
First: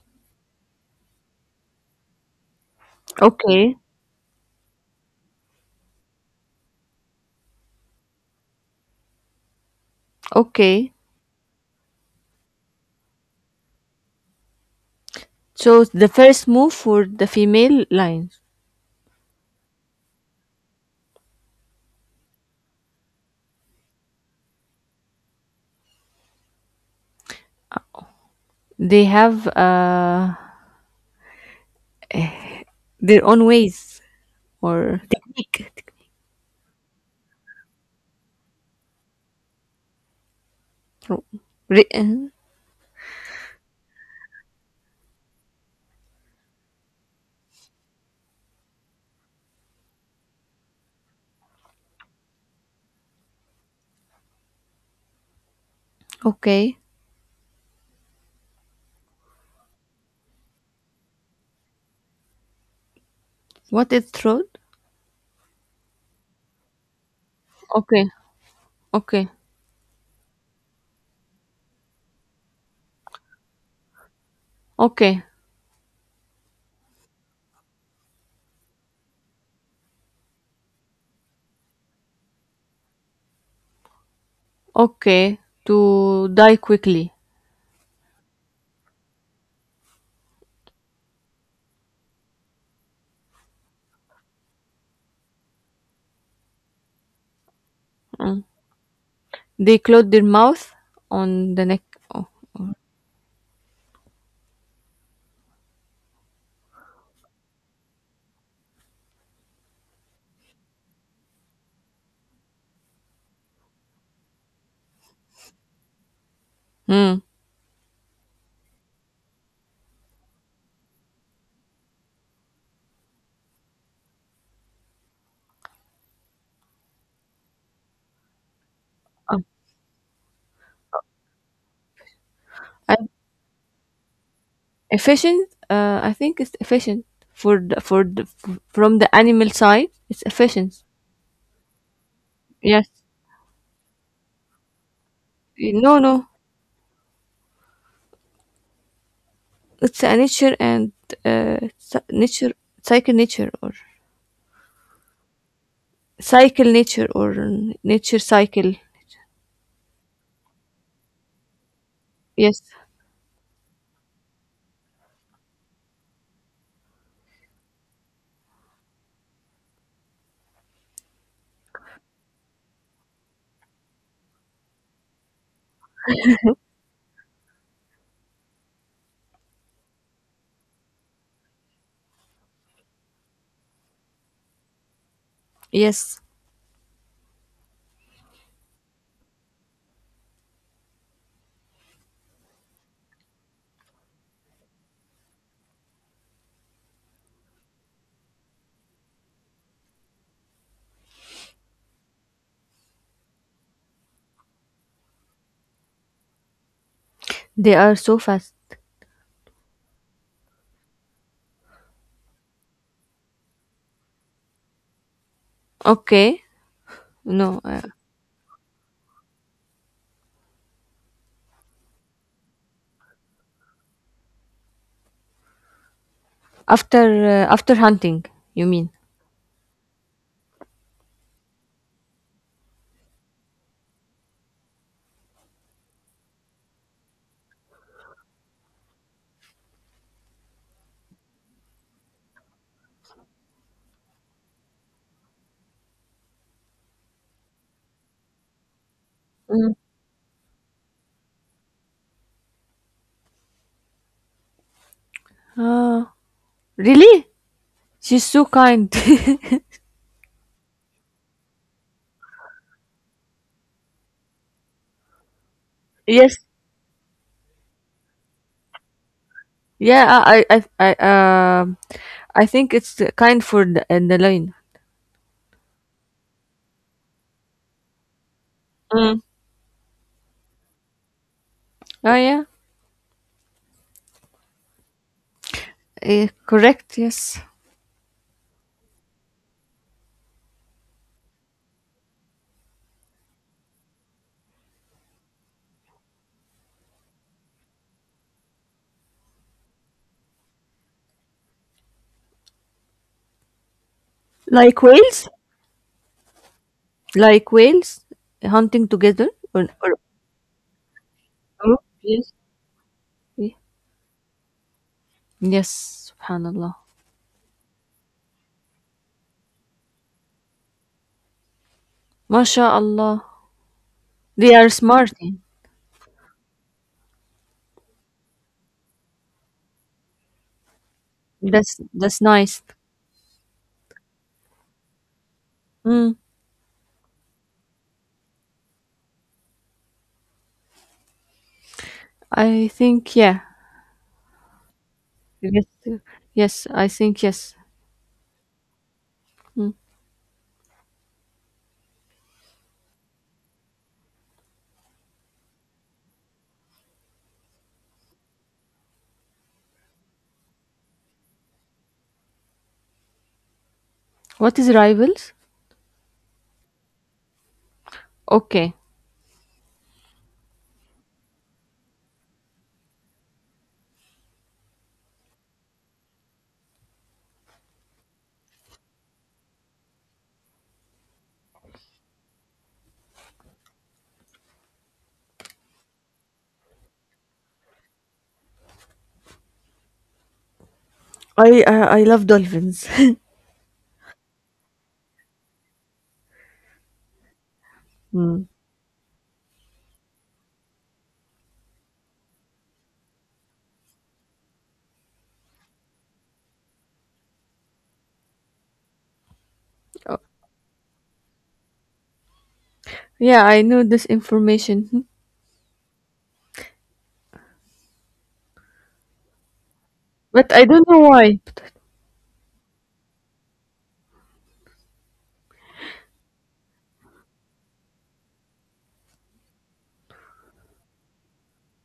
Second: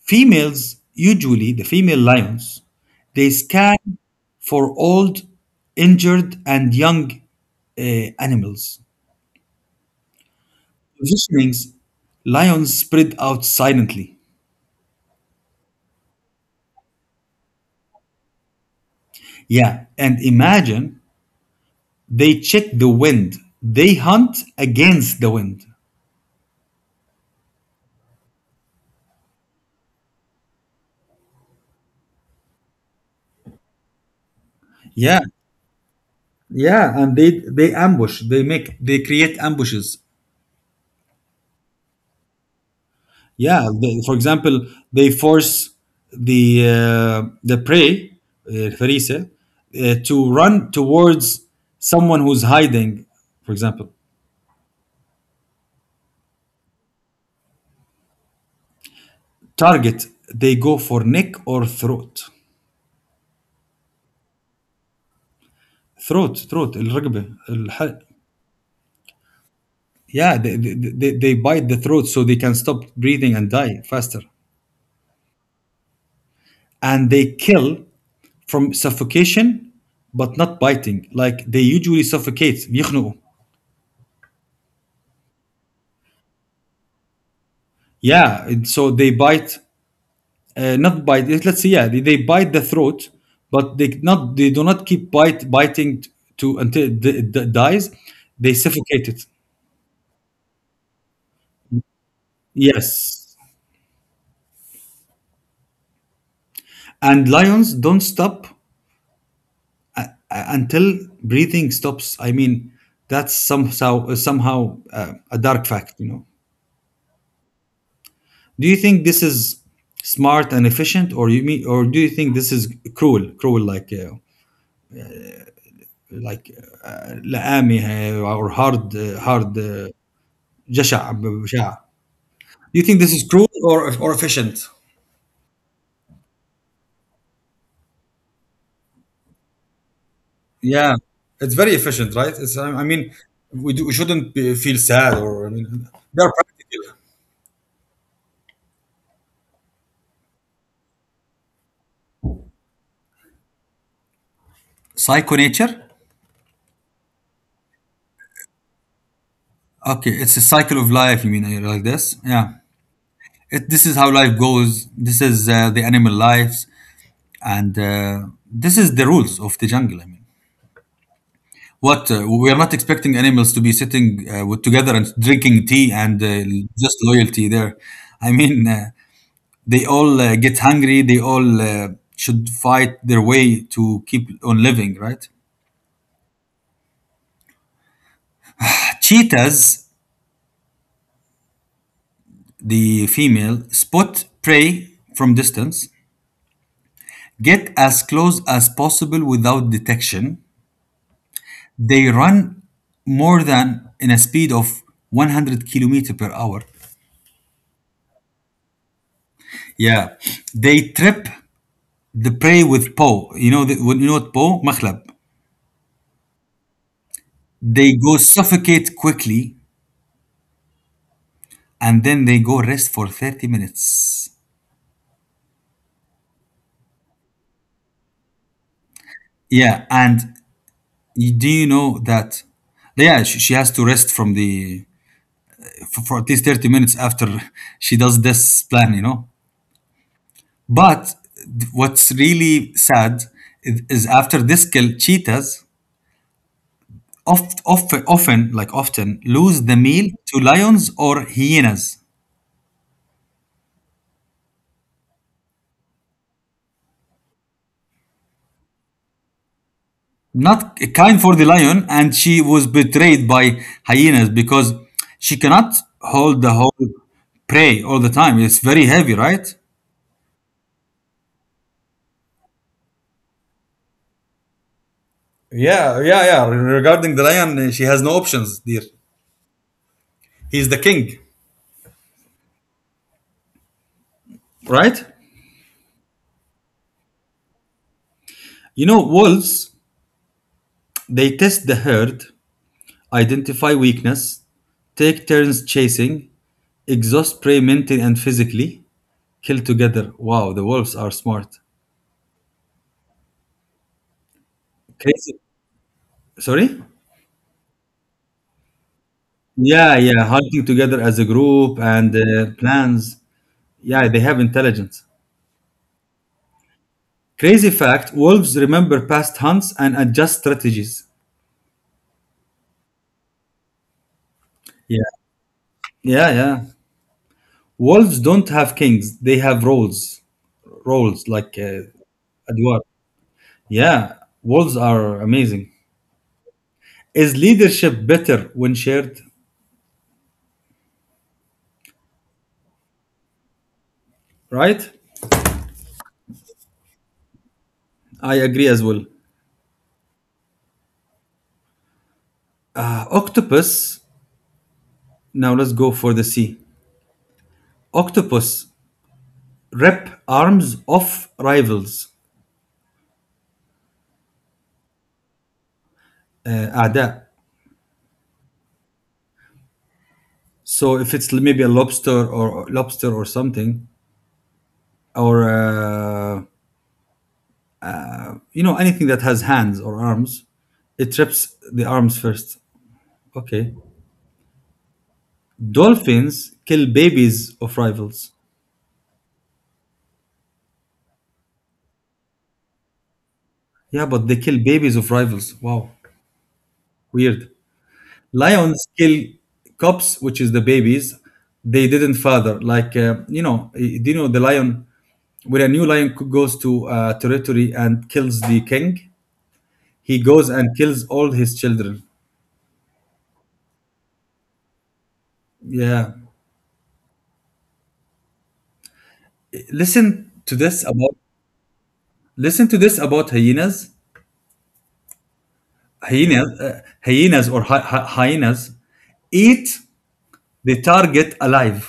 A: Females, usually the female lions, they
B: okay,
A: scan for old, injured, and young animals.
B: okay.
A: Positionings, lions spread out silently.
B: So the first move for the female lions,
A: Yeah, and imagine they check the wind. They hunt against the wind.
B: they have their own ways or
A: Yeah,
B: technique.
A: yeah, and they ambush. They create ambushes.
B: Re- uh,
A: Yeah, they, for example, they force the prey, فريسة, to run towards someone who's hiding. For example,
B: okay,
A: target. They go for neck or throat.
B: what is throat?
A: Throat. الرقبة الحلق.
B: Okay, okay,
A: Yeah, they bite the throat so they can stop breathing and die faster.
B: okay.
A: And they kill from suffocation, but not biting. Like they usually suffocate. يخنقوا.
B: Okay, to die quickly.
A: Yeah, and so they bite, not bite. Let- Let's say yeah, they bite the throat, but they do not keep bite biting to until it dies.
B: Mm.
A: They suffocate it.
B: They close their mouth on the neck. Oh.
A: Yes, and lions don't stop until breathing stops. I mean, that's somehow a dark fact, you know.
B: Mm.
A: Do you think this is smart and efficient, or do you think this is cruel like like لئامي هي- or
B: Oh.
A: hard جشع بشع? Do you think
B: And
A: this is cruel or efficient?
B: efficient. I think it's efficient from the animal side. It's efficient.
A: Yeah, it's very efficient, right? It's I
B: Yes.
A: mean, we shouldn't feel sad, or I mean,
B: No,
A: they're
B: no.
A: practical.
B: It's a nature and nature cycle, nature, or
A: Psycho nature.
B: cycle nature, or nature cycle.
A: Okay, it's a cycle of life. You mean like this? Yeah.
B: Yes.
A: This is how life goes. This is the animal lives, and this is the rules of the jungle. I mean, what we are not expecting animals to be sitting together and drinking tea and just loyalty there. I mean, uh, they all get hungry. They all should fight their way to keep on living, right?
B: Yes.
A: Cheetahs, the female, spot prey from distance, get as close as possible without detection. They run more than in a speed of 100 kilometer per hour.
B: They are so fast.
A: Yeah, they trip the prey with paw. You know, the, you know what paw? Makhlab.
B: Okay. No. Uh,
A: They go suffocate quickly and then they go rest for 30 minutes.
B: after uh, after hunting, you mean?
A: Yeah, and you, do you know that? Yeah, she has to rest from the for at least 30 minutes after she does this plan, you know. But what's really sad is after this kill, cheetahs often lose the meal to lions or hyenas.
B: Oh, really? She's so kind.
A: Not kind for the lion, and she was betrayed by hyenas because she cannot
B: Yes.
A: hold the whole prey all the time. It's very heavy, right?
B: Yeah, I think it's the kind for the, and the line.
A: Yeah. Regarding the lion, she has no options, dear.
B: Mm.
A: He's the king,
B: Oh, yeah.
A: right?
B: Eh, correct. Yes,
A: You know, wolves, they test the herd, identify weakness, take turns chasing, exhaust prey mentally and physically, kill together. Wow, the wolves are smart.
B: like whales.
A: Crazy. Sorry?
B: Like whales hunting together.
A: Yeah,
B: Or
A: yeah, hunting together as a group
B: Oh,
A: and
B: yes.
A: plans.
B: Yeah.
A: Yeah, they have intelligence.
B: Yes, Subhanallah.
A: Crazy fact: wolves remember past hunts and adjust strategies.
B: MashaAllah. They are
A: Yeah,
B: smart, eh?
A: yeah. Wolves don't have kings, they have roles. Roles like
B: That's nice.
A: Adwar. Yeah, wolves are amazing.
B: Mm,
A: Is leadership better when shared?
B: I think, yeah.
A: Right?
B: Yes, yes. I think, yes.
A: I agree as well.
B: Mm.
A: Octopus, now let's go for the sea. Octopus, rip arms off rivals,
B: What is rivals?
A: أعداء.
B: Okay.
A: So if it's maybe a lobster or lobster or something, or you know anything that has hands or arms, it trips the arms first. Okay. Dolphins kill babies of rivals.
B: I love dolphins.
A: Yeah, but they kill babies of rivals. Wow, weird.
B: Hmm.
A: Lions kill cubs, which is the babies. They didn't father. Like you know, do you know the lion? When a new lion goes to territory and kills the king, he
B: Oh,
A: goes and kills all his children.
B: yeah, I know this information.
A: Yeah. Listen to
B: But I
A: this
B: don't know
A: about
B: why.
A: listen to this about hyenas. Hyenas, hyenas or hyenas eat the target alive.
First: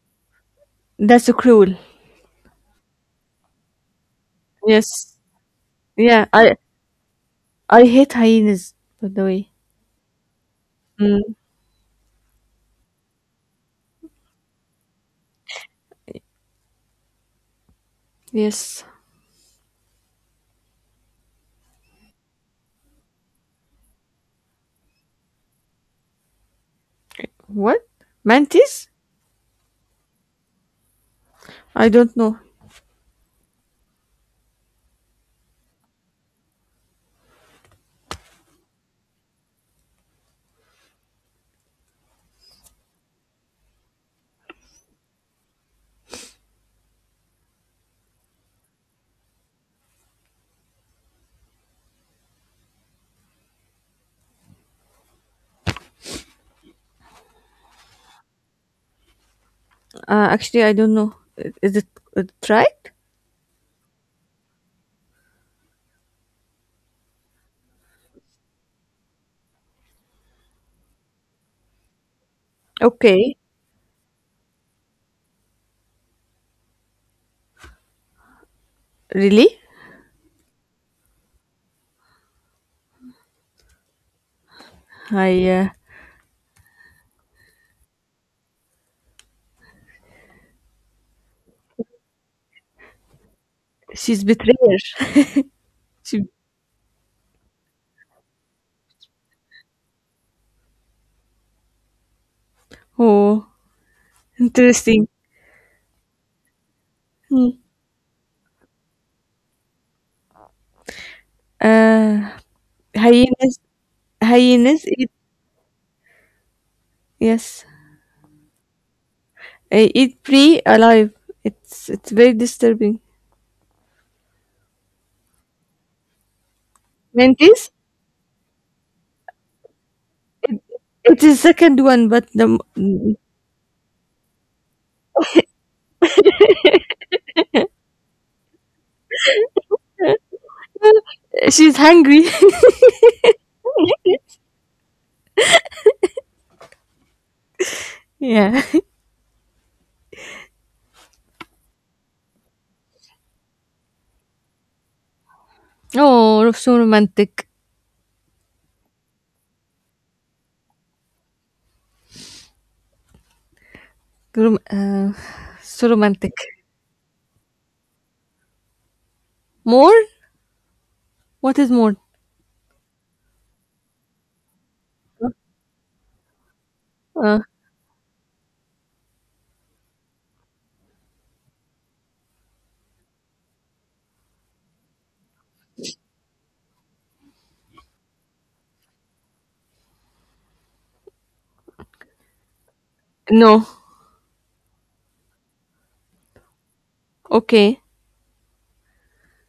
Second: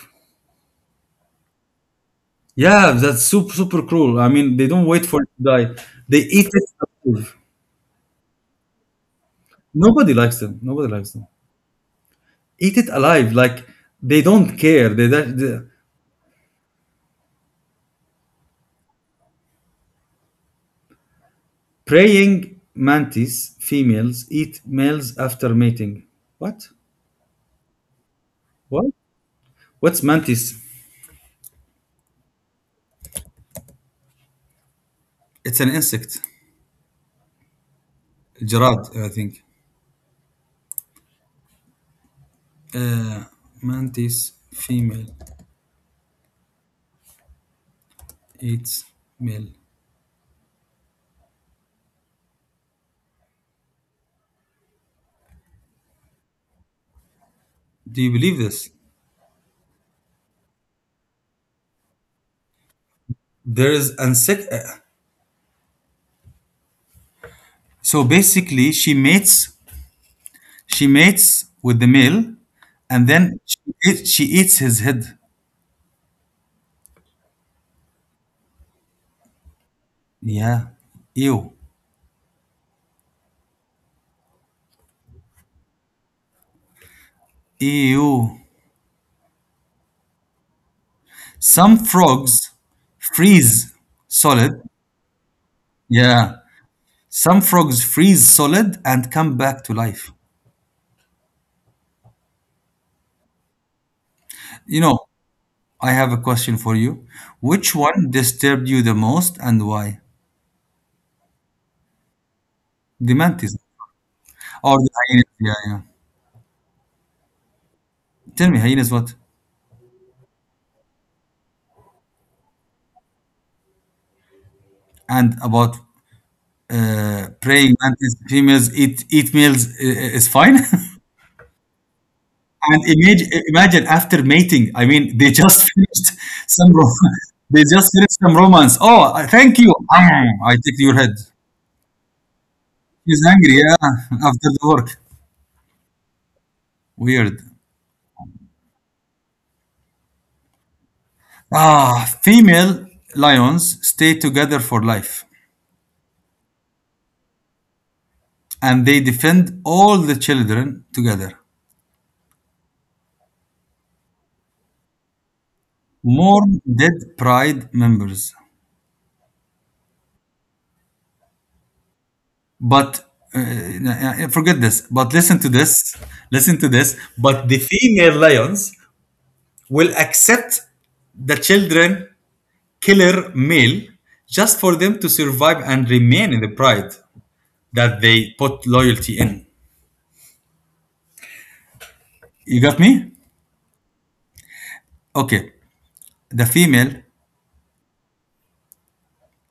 B: That's so cruel.
A: Yeah, that's super super cruel. I mean, they don't wait
B: Yes.
A: for it to die. They
B: Yeah.
A: eat
B: I
A: it alive.
B: I hate hyenas, by the way.
A: Nobody likes them. Nobody likes them.
B: Mm,
A: Eat it alive. Like they don't care. The
B: yes.
A: praying mantis females eat males after mating. What?
B: What?
A: What?
B: Mantis?
A: What's mantis?
B: I don't know.
A: It's an insect. Gerard, I think. Uh, Mantis female eats male. Do you believe this?
B: Actually, I don't know. Is it right?
A: There is insect. So basically, she mates. She mates with the male, and
B: Okay,
A: then she eats his head.
B: really?
A: Yeah. Ew.
B: I
A: Ew. Some frogs freeze
B: She's
A: solid.
B: betrayer. She-
A: Yeah. Some frogs freeze solid and come back to life.
B: Oh,
A: You know,
B: interesting.
A: I have a question for you.
B: Hmm.
A: Which one disturbed you the most and why?
B: Uh,
A: The mantis
B: hyenas
A: or
B: hyenas
A: the
B: eat.
A: hyenas. Yeah, yeah.
B: Yes.
A: Tell me, hyenas what?
B: I eat free alive. It's very disturbing.
A: And about
B: Mentis?
A: praying mantis, females eat males is fine?
B: It is second one, but
A: And imagine, imagine after mating. I mean, they just finished some. They just finished some romance. Oh, thank you. Ah, I take your head.
B: she's hungry.
A: He's angry. Yeah, after the work. Weird.
B: Yeah.
A: Ah, female lions stay together for life,
B: Oh, so romantic.
A: and they defend all the children together.
B: Rom- uh, so romantic.
A: Mourn dead pride members.
B: More? What is more?
A: But uh, forget this. But listen to this. Listen to this.
B: Uh,
A: But the female lions will accept the children killer male just for them to survive and remain in the pride that they put loyalty in. You got me?
B: no.
A: Okay. The female,
B: Okay.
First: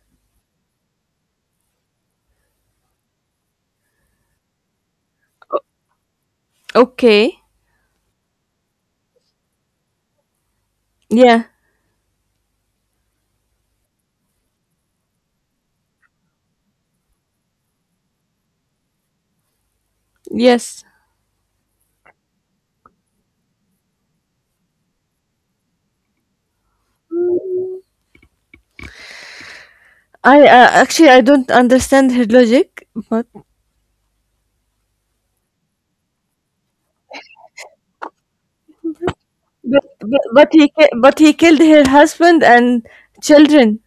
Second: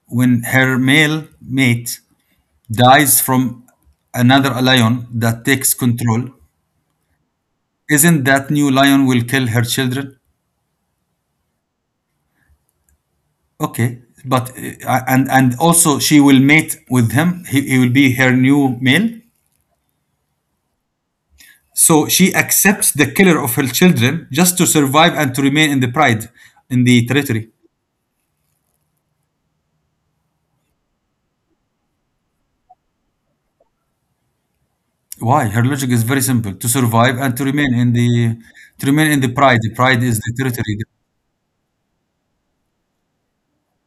A: when her male mate dies from another lion that takes control,
B: Okay.
A: isn't that new lion will kill her children?
B: Yeah.
A: Okay. But and also she will mate with him. He will be her new male.
B: Yes.
A: So she accepts the killer of her children just to survive and to remain in the pride, in the territory.
B: I Actually, I don't understand her logic, but
A: Why? Her logic is very simple: to survive and to remain in the pride. The
B: but
A: pride is
B: but,
A: the
B: but he
A: territory.
B: ki- but he killed her husband and children.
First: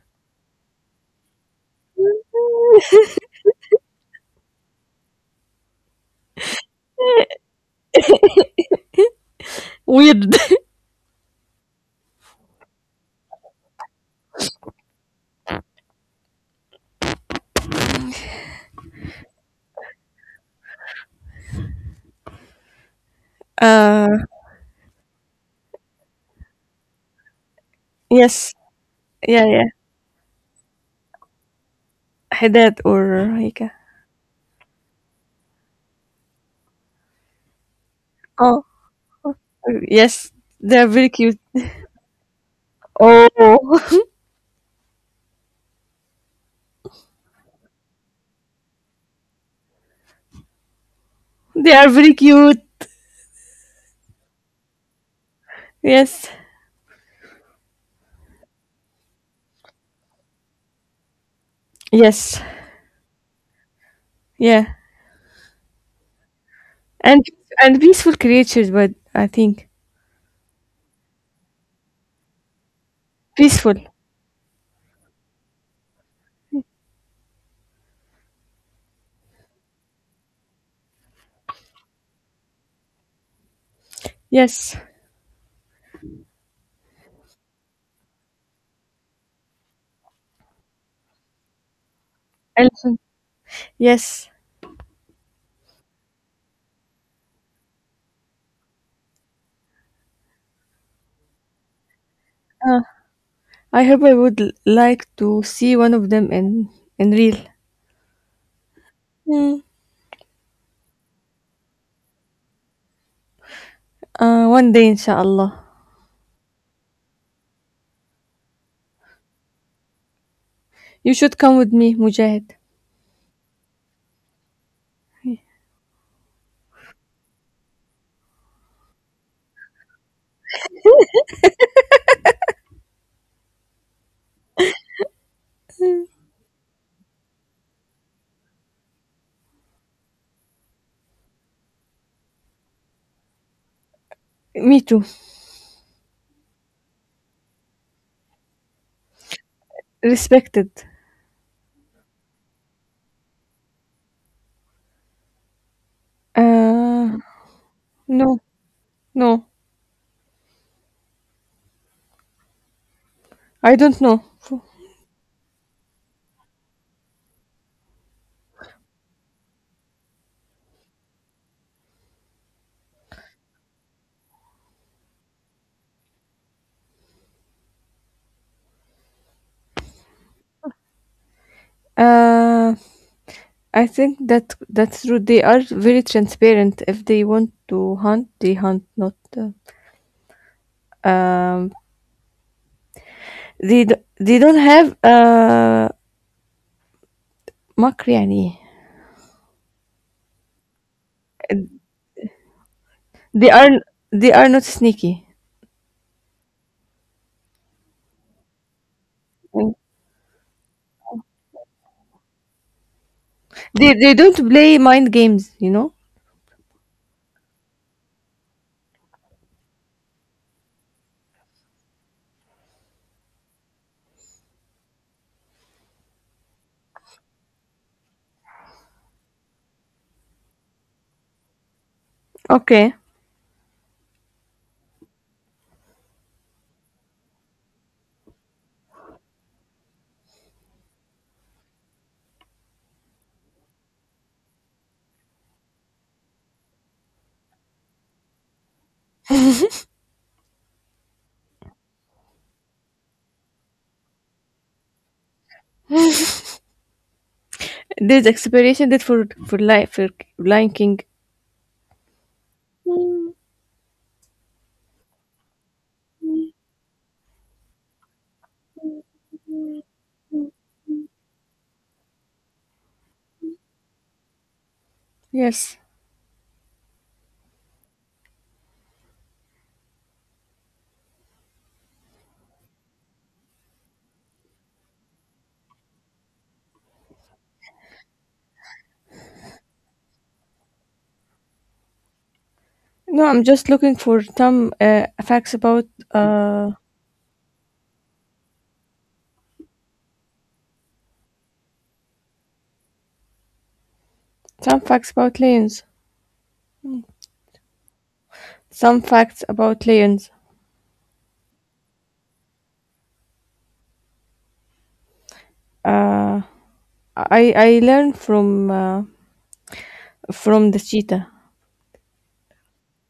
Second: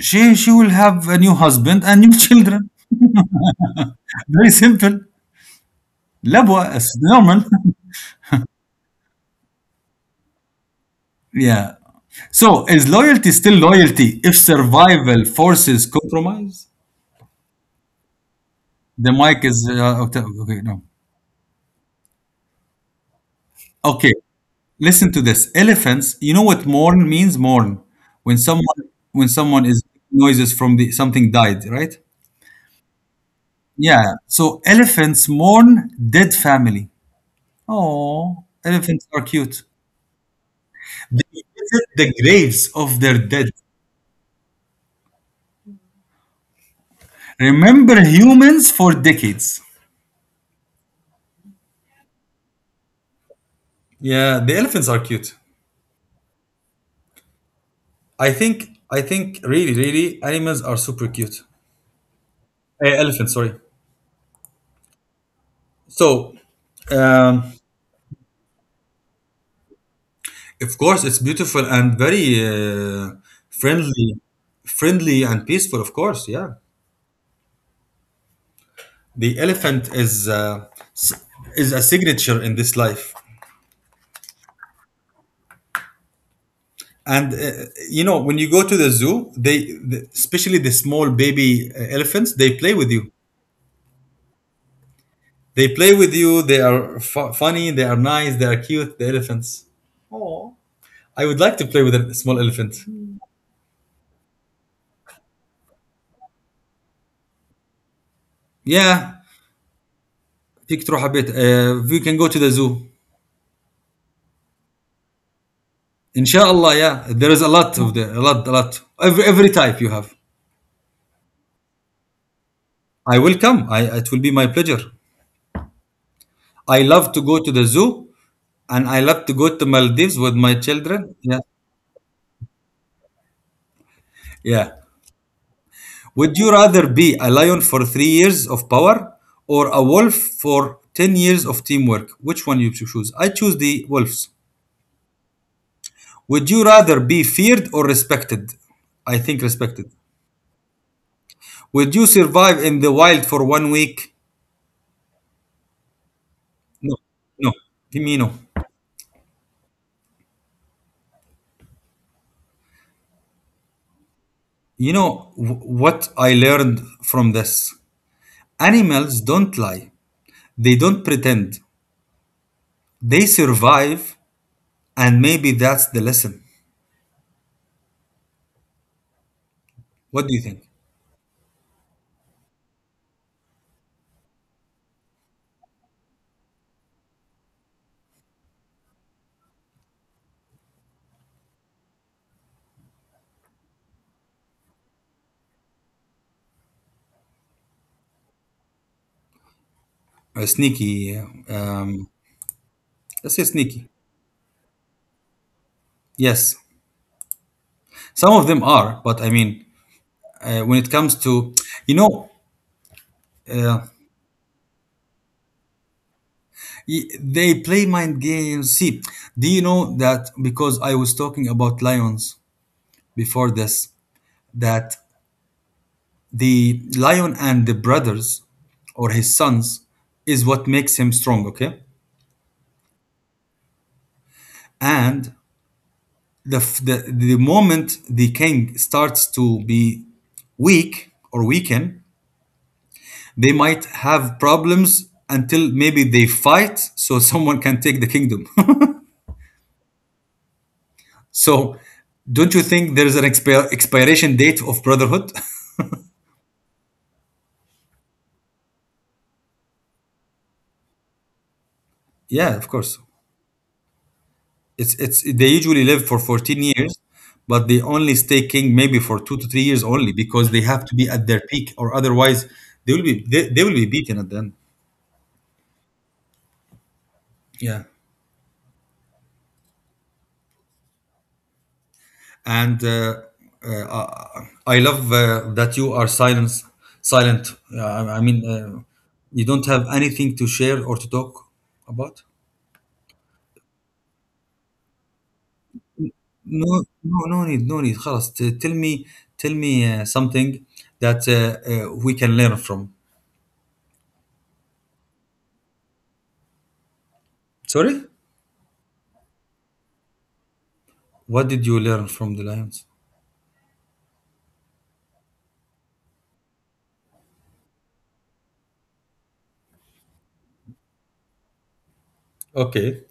A: She will have a new husband and new children. Very simple. Labwa is normal.
B: Weird.
A: yeah. So is loyalty still loyalty if survival forces compromise? The mic is okay. No.
B: Uh,
A: Okay. Listen to this. Elephants, you know what mourn means? Mourn. When
B: yes.
A: someone when
B: Yeah,
A: someone
B: yeah.
A: is noises from the something died, right?
B: Haddad or Hika.
A: Yeah. So elephants mourn dead family. Oh,
B: Oh,
A: elephants are cute.
B: yes. They are very
A: They
B: cute.
A: visit the graves of their dead.
B: Oh,
A: Remember humans for decades.
B: they are very cute.
A: Yeah, the elephants are cute.
B: Yes.
A: I think really, really animals are super cute.
B: Yes.
A: Eh, elephants, sorry.
B: Yeah.
A: So
B: And
A: um
B: and peaceful creatures, but I think
A: Of course, it's beautiful and very
B: peaceful.
A: friendly, friendly and peaceful. Of course, yeah. The elephant is s- is a signature in this life,
B: Yes.
A: and you know when you go to the zoo, especially the small baby elephants, they play with
B: Elephant.
A: you.
B: Yes.
A: They play with you. They are funny. They are nice. They are cute. The elephants. I would like to play with a small
B: Uh,
A: elephant.
B: I hope I would like to see one of them in real.
A: Yeah,
B: Mm.
A: فيك تروح على البيت. We can go to the zoo.
B: One day, inshallah.
A: Inshallah, yeah. There is a lot, a lot. Every type you have.
B: You should come with me, Mujahid.
A: I will come. I it will be my pleasure. I love to go to the zoo and I love to go to Maldives with my children. Yeah. Yeah.
B: Mm.
A: Would you rather be a lion for 3 years of power or a wolf for 10 years of teamwork? Which one you choose? I choose the wolves.
B: Me too.
A: Would you rather be feared or respected? I think respected.
B: Respected.
A: Would you survive in the wild for one week? No.
B: Uh,
A: No. Give me no.
B: no. No, I don't know.
A: You know what I learned from this? Animals don't lie, they don't pretend, they survive, and maybe that's the lesson. What do you think?
B: Uh, I think that that's true. They are very transparent. If they want to hunt, they hunt. Not um, they don't have مكر يعني.
A: Sneaky. Um, let's say
B: They are
A: sneaky.
B: they are not sneaky.
A: Yes, some of them are, but I mean, when it comes to, you know, uh,
B: They don't play mind games. You know.
A: they play mind games. See, do you know that because I was talking about lions before this, that the lion and the brothers or his sons is what makes him strong, okay,
B: Okay.
A: and the moment the king starts to be weak or weaken, they might have problems until maybe they fight, so someone can take the kingdom. So don't you think there's an expiration date of brotherhood?
B: There's expiration date for life for Lion King.
A: Yeah, of course.
B: Mm,
A: It's they usually live for 14 years, but they only stay king maybe for 2 to 3 years only because they have to be at their peak, or otherwise they will be beaten at the end.
B: yes.
A: Yeah, and uh, I love that you are silence. Silent. I mean, you don't have anything to share or to talk about.
B: No, I'm just looking for some facts about uh
A: No, no, no need, no need. خلاص, tell me something that we can learn from.
B: some facts about lions.
A: Sorry.
B: Some facts about lions.
A: What did you learn from the Lions?
B: Uh, I learned from the cheetah
A: Okay.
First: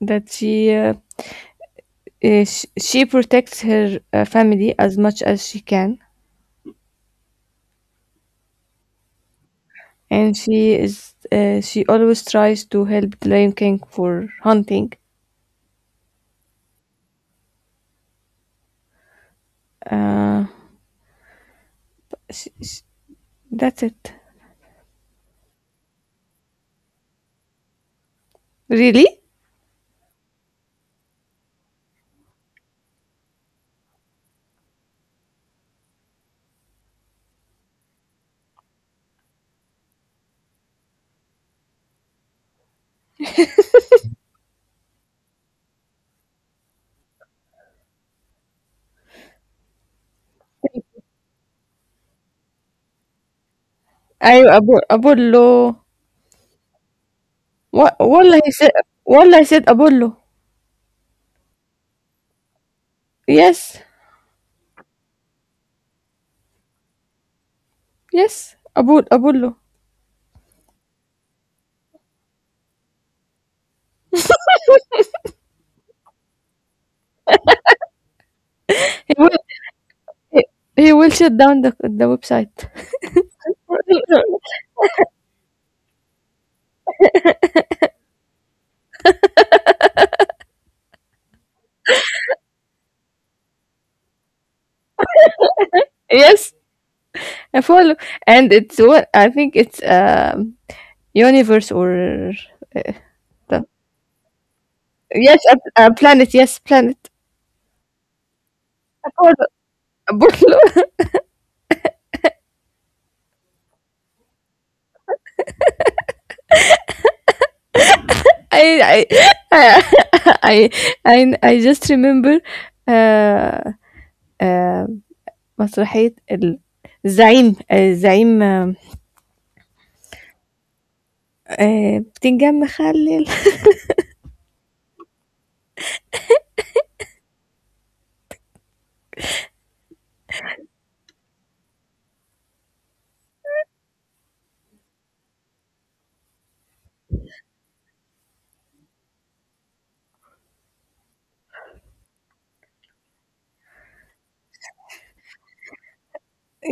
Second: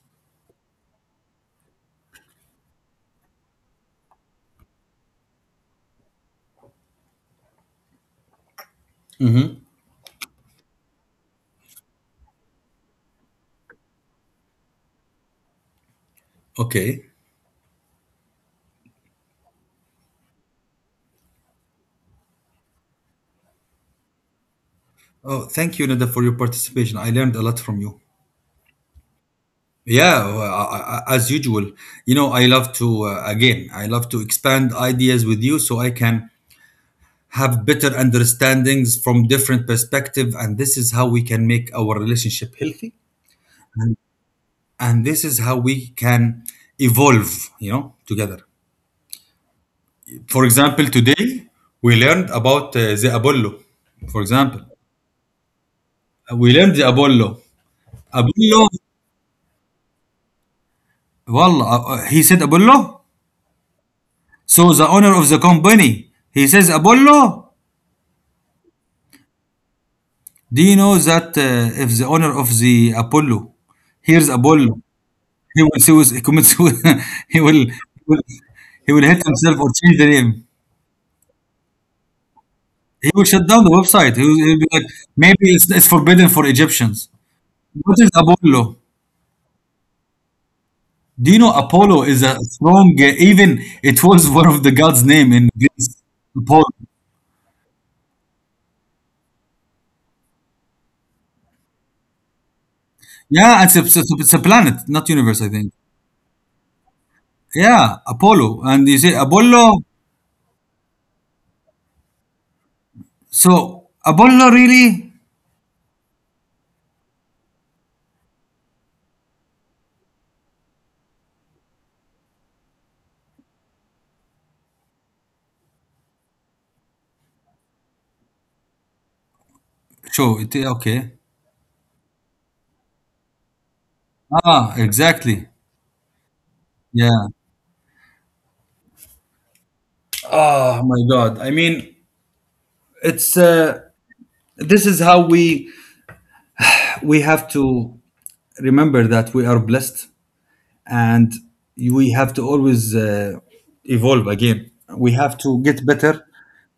B: that she protects her family as much as she can,
A: Mm-hmm.
B: and she always tries to help the lion king for hunting.
A: Okay.
B: Uh, sh- sh- that's it.
A: Oh, thank you, Nada, for your participation. I learned a lot from you.
B: Really?
A: Yeah, as usual. You know, I love to, again, I love to expand ideas with you so I can have better understandings from different perspective. And this is how we can make our relationship healthy. And this is how we can evolve, you know, together. For example, today we learned about the Apollo. For
B: I
A: example,
B: Abu abullo.
A: we learned the Apollo.
B: What? Wallah, he
A: Apollo,
B: said. Wallah, he said abullo.
A: he said Apollo.
B: Yes,
A: So the owner of the company, he says Apollo.
B: yes. Abu abullo.
A: Do you know that if the owner of the Apollo hears Apollo, he will commit suicide. He will hit himself or change the name.
B: He he will shut down the website.
A: He will shut down the website. He'll be like, it's forbidden for Egyptians. What is Apollo? Do you know Apollo is a strong, even it was one of the gods' name in Greece.
B: Yes,
A: Apollo.
B: I follow, and it's what I think it's universe or
A: Yeah,
B: the
A: it's a planet, not universe,
B: yes,
A: I think.
B: a planet. Yes, planet.
A: Yeah, Apollo. And you say
B: Apollo.
A: Apollo.
B: Apollo.
A: So Apollo really?
B: I I I I I just remember uh, uh, مسرحية ال- الزعيم الزعيم آم،
A: So it okay.
B: آه، بتنجان مخلل.
A: Ah, exactly. Yeah. Oh my God. I mean, it's This is how we have to remember that we are blessed, and we have to always evolve again. We have to get better.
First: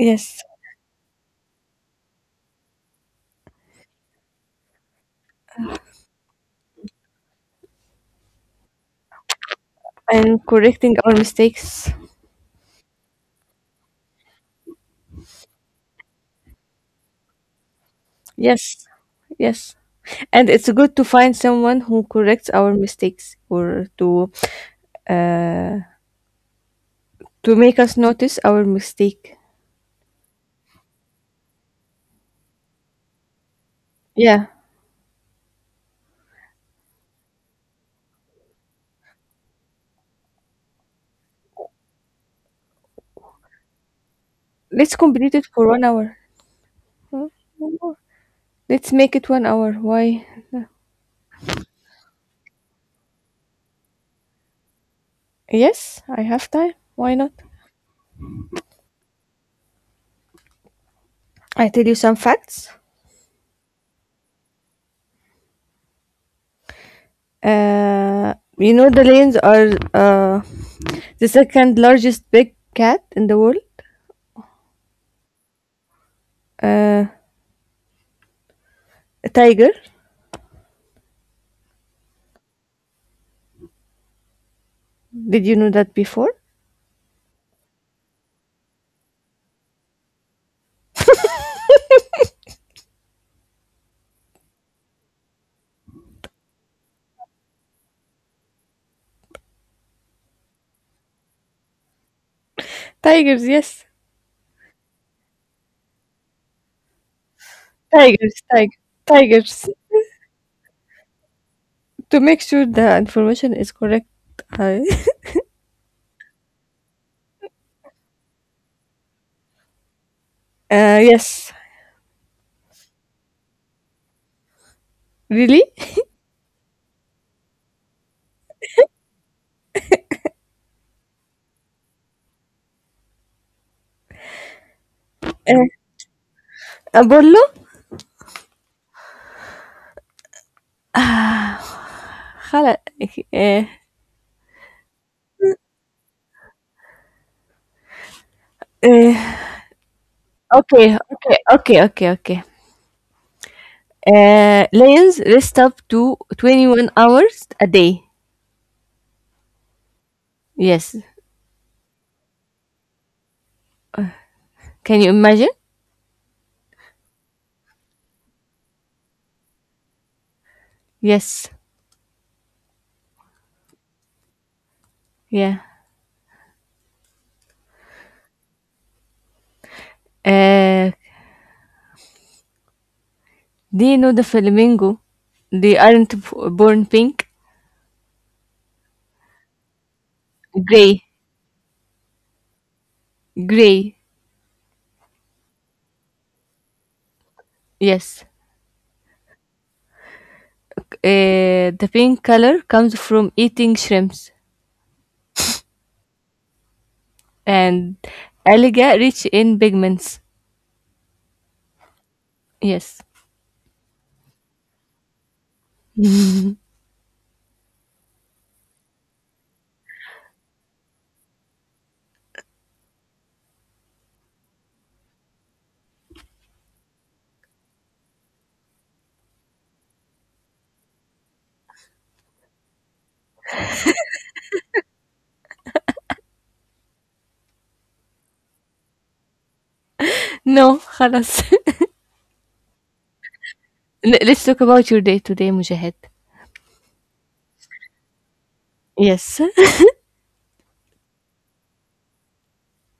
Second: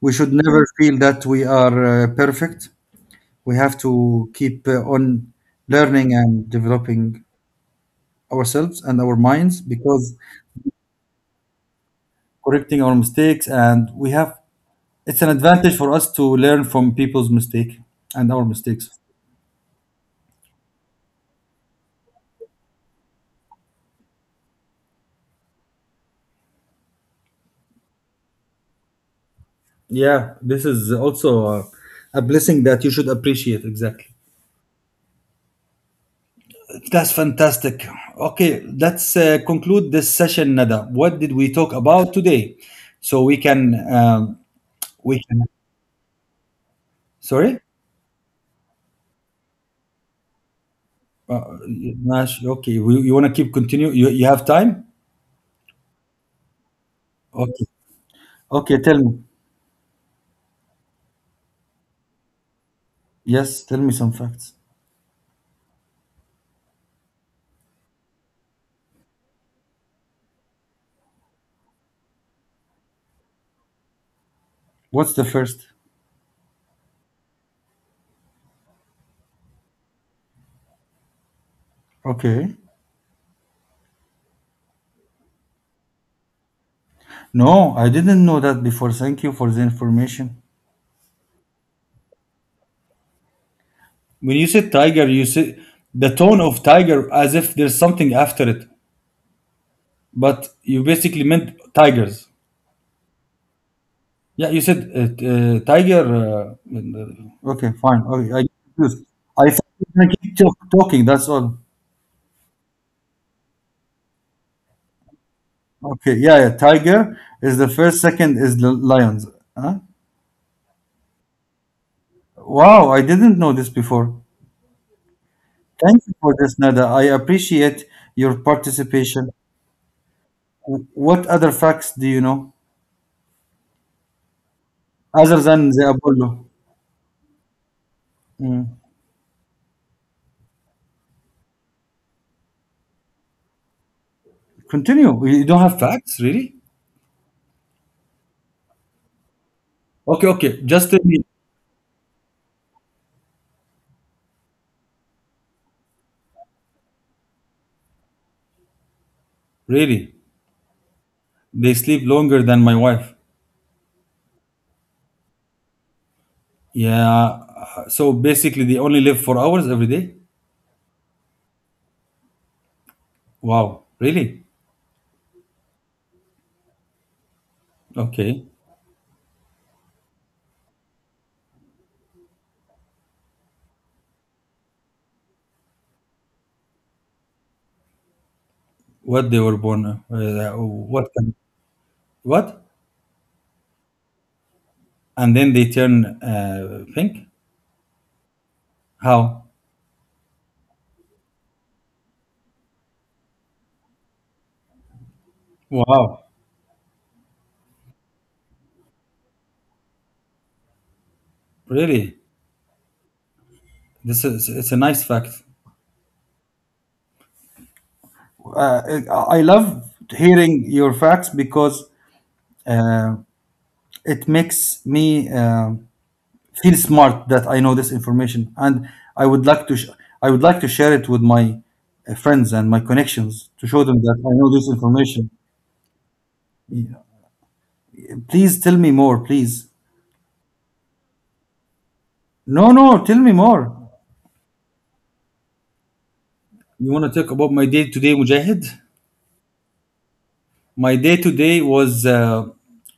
A: We should
B: Yes,
A: never feel that we are perfect. We have to keep on learning and developing ourselves and our minds because
B: and correcting our mistakes.
A: correcting our mistakes, and we have it's an advantage for us to learn from people's mistake and our
B: Yes,
A: mistakes.
B: yes. And it's good to find someone who corrects our mistakes or uh, to make us notice our mistake.
A: Yeah, this is also a blessing that you should appreciate, exactly.
B: Yeah,
A: That's fantastic. Okay, let's conclude this session. Nada, what did we talk about today so we can um,
B: let's
A: we
B: complete it
A: can
B: for one hour. Mm,
A: sorry.
B: one hour. Let's make it one hour. Why?
A: Uh, Nash, okay, you want to keep continue, you have time?
B: Yes, I have time. Why not?
A: Okay. Okay, tell me.
B: I tell you some facts.
A: Yes, tell me some facts.
B: Uh, you know the lions are the second largest big cat in the world.
A: What's the first?
B: Uh, a tiger.
A: Okay.
B: Did you know that before?
A: No, I didn't know that before. Thank you for the information. When you say tiger, you say the tone of tiger as if there's something after it, but you basically meant tigers.
B: Tigers, yes.
A: Yeah, you said tiger. Okay, fine. Okay,
B: Tigers,
A: I get confused. I thought
B: tigers.
A: you were gonna keep talking. That's all.
B: To make sure the information is correct. I-
A: Okay. Yeah, yeah. Tiger is the first. Second is the lions. Huh?
B: Yes,
A: Wow, I didn't know this before.
B: really?
A: Thank you for this, Nada. I appreciate your participation. What other facts do you know other
B: Eh, Uh,
A: than the Apollo?
B: أقول له
A: Mm.
B: خلا uh,
A: Continue. You don't have facts, really?
B: uh,
A: Okay, okay. Just
B: Okay,
A: tell me,
B: okay, okay, okay, okay. Lions rest up to 21 hours a day.
A: really,
B: Yes.
A: they sleep longer than my wife.
B: Can you imagine?
A: Yeah. So basically, they only live 4 hours every day.
B: Yes.
A: Wow, really?
B: Yeah.
A: Okay.
B: Uh, do you know the flamingo? They aren't born pink.
A: What they were born?
B: Gray.
A: What? What?
B: Gray.
A: And then they turn pink.
B: Yes.
A: How?
B: The pink color comes from eating shrimps,
A: Wow,
B: and alga rich in pigments.
A: really?
B: Yes.
A: This is it's a nice fact. uh, I love hearing your facts because uh, it makes me feel smart that I know this information, and I would like to sh- I would like to share it with my friends and my connections to show them that I know this information. Yeah. Please tell me more, please.
B: No, خلاص.
A: No, no, tell me more.
B: Let's talk about your day today, Mujahid.
A: You want to talk about my day today, Mujahid?
B: Yes.
A: My day today was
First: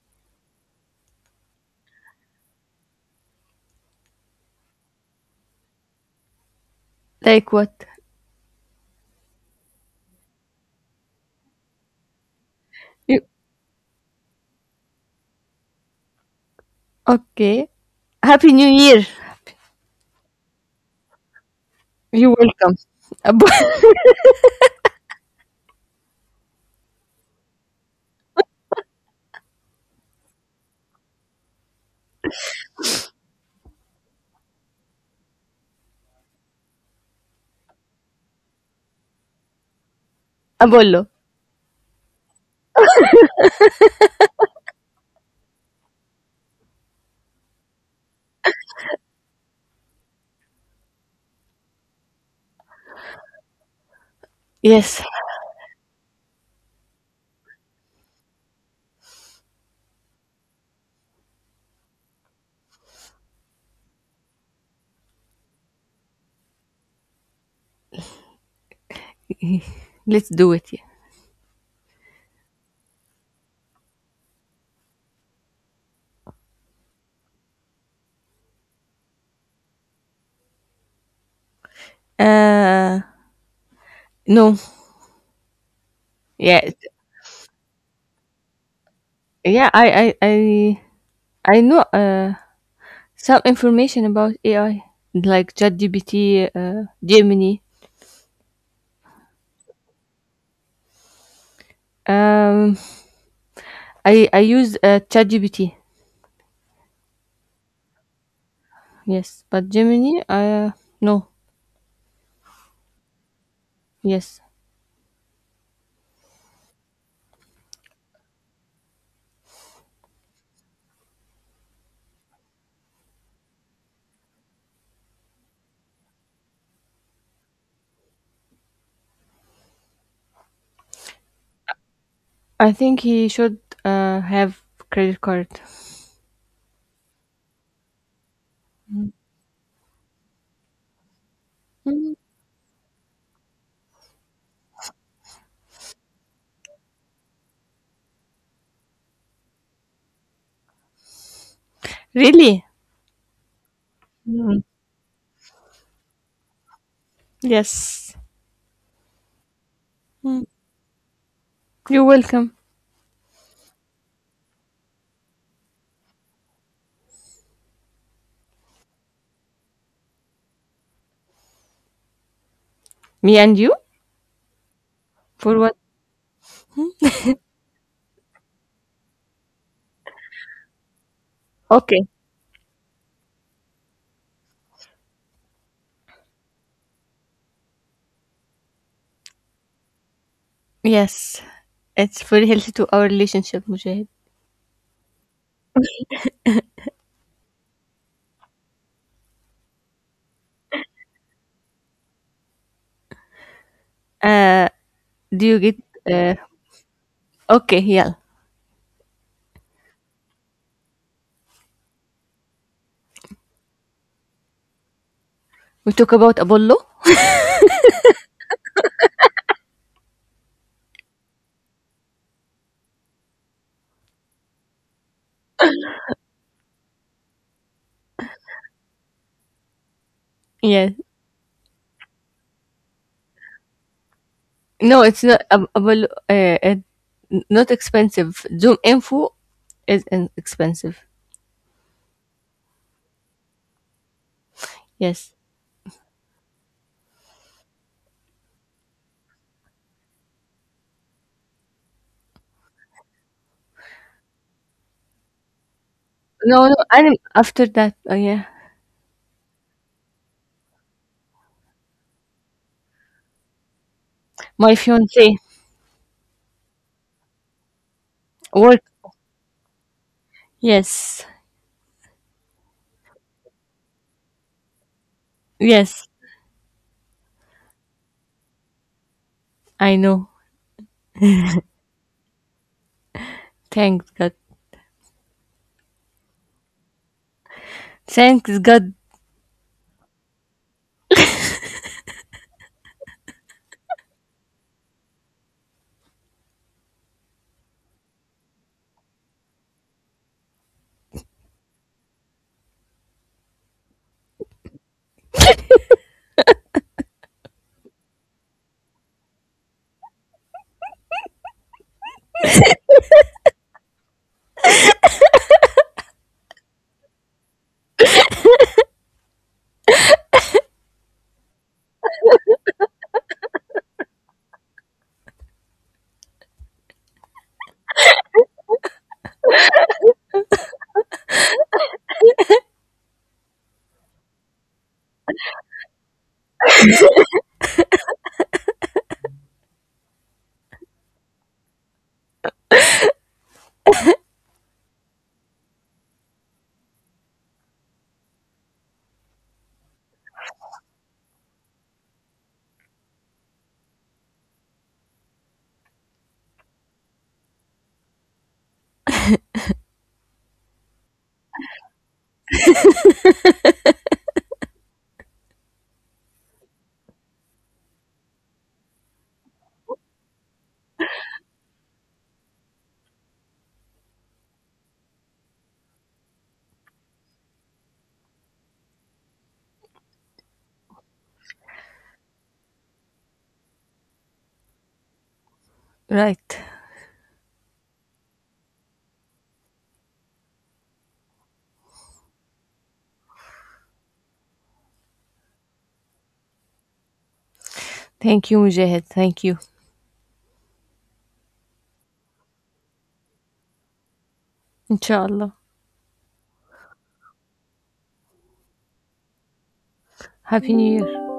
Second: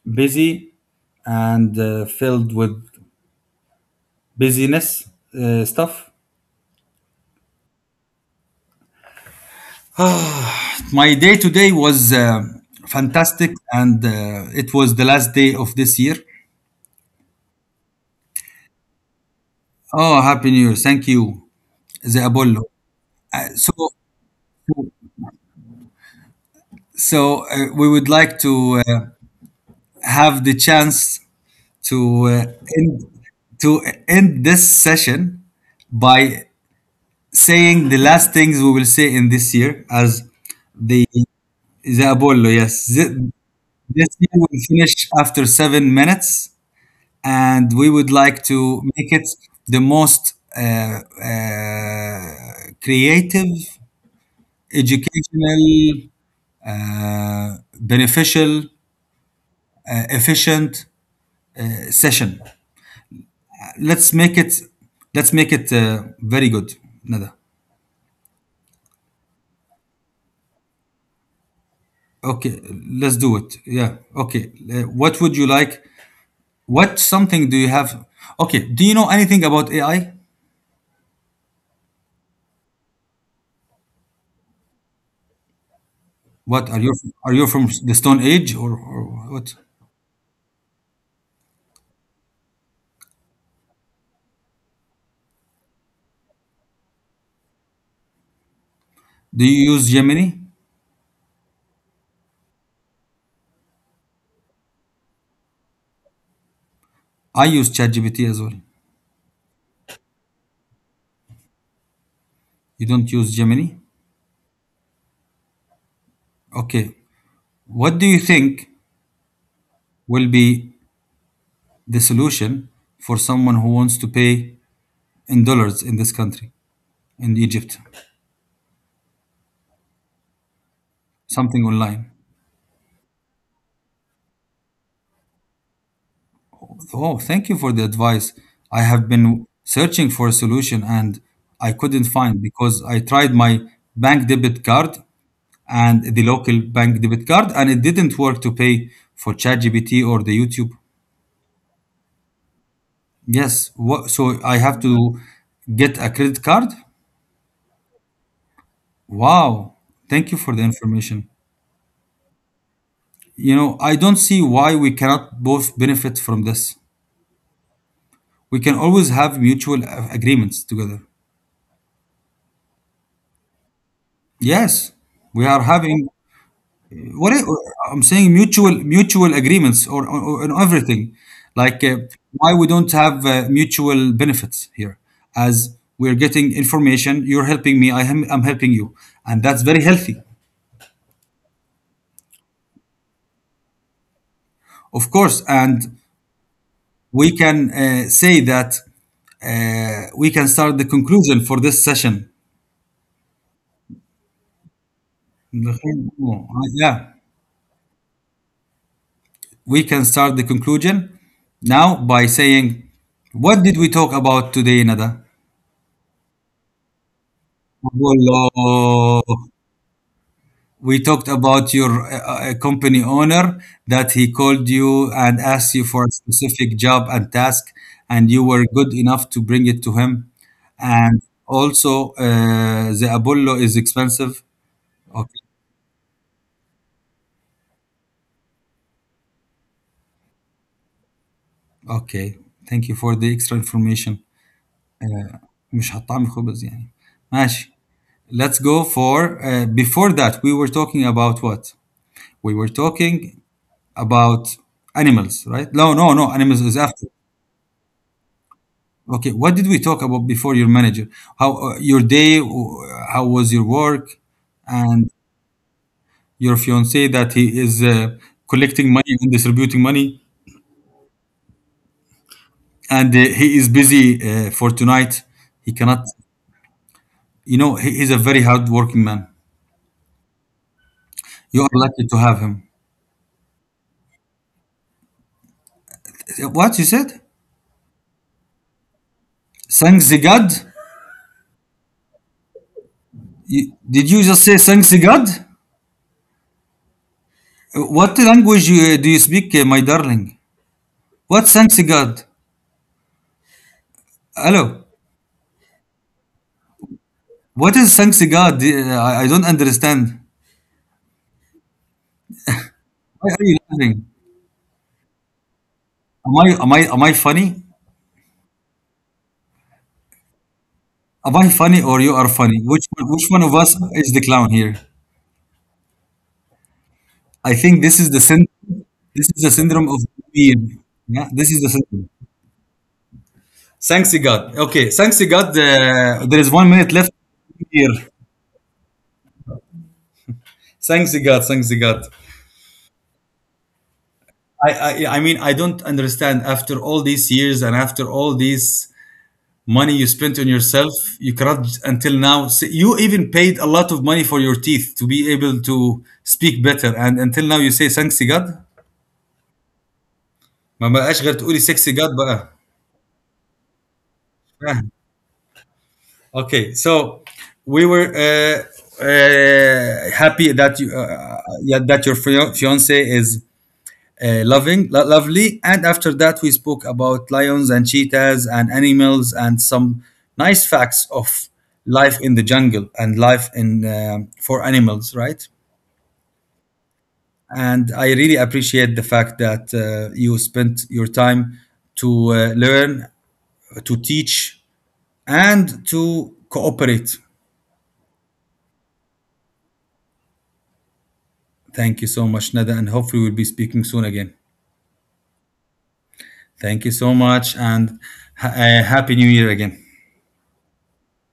A: busy and filled with busyness stuff.
B: Like what?
A: My day today was
B: You,
A: fantastic, and it was the last day of this year.
B: okay. Happy New Year.
A: Oh, happy New Year! Thank you, the
B: You're
A: Apollo.
B: welcome. Ab-
A: So, so, we would like to have the chance to end to end this session by saying the last things we will say in this year as
B: Apollo.
A: the the Apollo. Yes, this year will finish after 7 minutes. And we would like to make it the most creative,
B: Yes.
A: educational, beneficial, efficient session. Let's make it. Let's make it very good, Nada.
B: Let's do it.
A: Okay, let's do it. Yeah. Okay. What would you like? What something do you have? Okay. Do you know anything about AI?
B: Yeah. No. Yeah.
A: What are you? Are you from the Stone Age, or what?
B: Yeah, I know some information about AI, like ChatGPT, Gemini.
A: Do you use Gemini?
B: Um, I use ChatGPT.
A: I use ChatGPT as well.
B: Yes, but Gemini, no.
A: You don't use Gemini?
B: Yes,
A: Okay. What do you think will be the solution for someone who wants to pay in dollars in this country, in Egypt? Something online.
B: I think he should have credit card.
A: Oh, thank you for the advice. I have been searching for a solution and I couldn't
B: Mm.
A: find because I tried my bank debit card and the local bank debit card, and it didn't work to pay for ChatGPT or the YouTube.
B: Really?
A: Yes. What, so
B: Mm.
A: I have to get a credit card?
B: Yes.
A: Wow. Thank
B: Mm.
A: you for the information.
B: You're welcome.
A: You know, I don't see why we cannot both benefit from this. We can always have mutual agreements together.
B: Me and you?
A: Yes, we
B: For
A: are
B: what?
A: having what I, I'm saying mutual agreements, on everything. Like
B: Okay.
A: why we don't have mutual benefits here, as we're getting information. You're helping me. I'm helping you, and that's very healthy,
B: Yes, it's very healthy to our relationship, Mujahid.
A: of course. And we can say that we can start the conclusion for this session.
B: Uh, do you get? Uh,
A: Yeah,
B: okay, yeah.
A: we can start the conclusion now by saying, what did we talk about today, Nada?
B: We talk about Apollo.
A: Wallah, we talked about your company owner that he called you and asked you for a specific job and task, and you were good enough to bring it to him.
B: Yeah.
A: And also, the Apollo is expensive.
B: No, it's
A: Okay.
B: not Apollo. Not expensive. Zoom info is expensive.
A: Okay. Thank you for the extra information.
B: Yes.
A: مش هتطعم خبز يعني. ماشي. Let's go for before that we were talking about what? We were talking about animals, right? No, no, no. Animals
B: No, no,
A: is after.
B: and after that, yeah,
A: Okay. What did we talk about before your manager? How your day? How was your work?
B: my
A: And
B: fiance
A: your fiance, that he is
B: work.
A: collecting money and distributing money,
B: Yes,
A: and he is busy for tonight. He cannot.
B: yes,
A: You know, he is a very hard working man.
B: I know.
A: You are lucky to have him.
B: Thanks God.
A: What you said?
B: Thanks God.
A: Thanks the God? You- did you just say thanks the God? What language you, do you speak, my darling? What thanks the God? Hello. What is thanks the God? I don't understand. Why are you laughing? Am I funny? Am I funny, or you are funny? Which one of us is the clown here? I think this is the syn- this is the syndrome of being. Yeah, this is the syndrome. Thanks to God. Okay, thanks to God. There is 1 minute left here. Thanks to God. Thanks to God. I, I mean, I don't understand. After all these years and after all this money you spent on yourself, you cannot until now you even paid a lot of money for your teeth to be able to speak better, and until now you say thanks to God. ما بقاش غير تقولي sexy God بقى. فاهم. Okay, so we were happy that you yeah, that your fiance is lovely, and after that we spoke about lions and cheetahs and animals and some nice facts of life in the jungle and life in for animals, right?
B: Right.
A: And I really appreciate the fact that you spent your time to learn to teach and to cooperate.
B: Thank you, Mujahid. Thank you.
A: Thank you so much, Nada, and hopefully we'll be speaking soon again.
B: Inshallah.
A: Thank you so much, and happy new year again.
B: Happy New Year.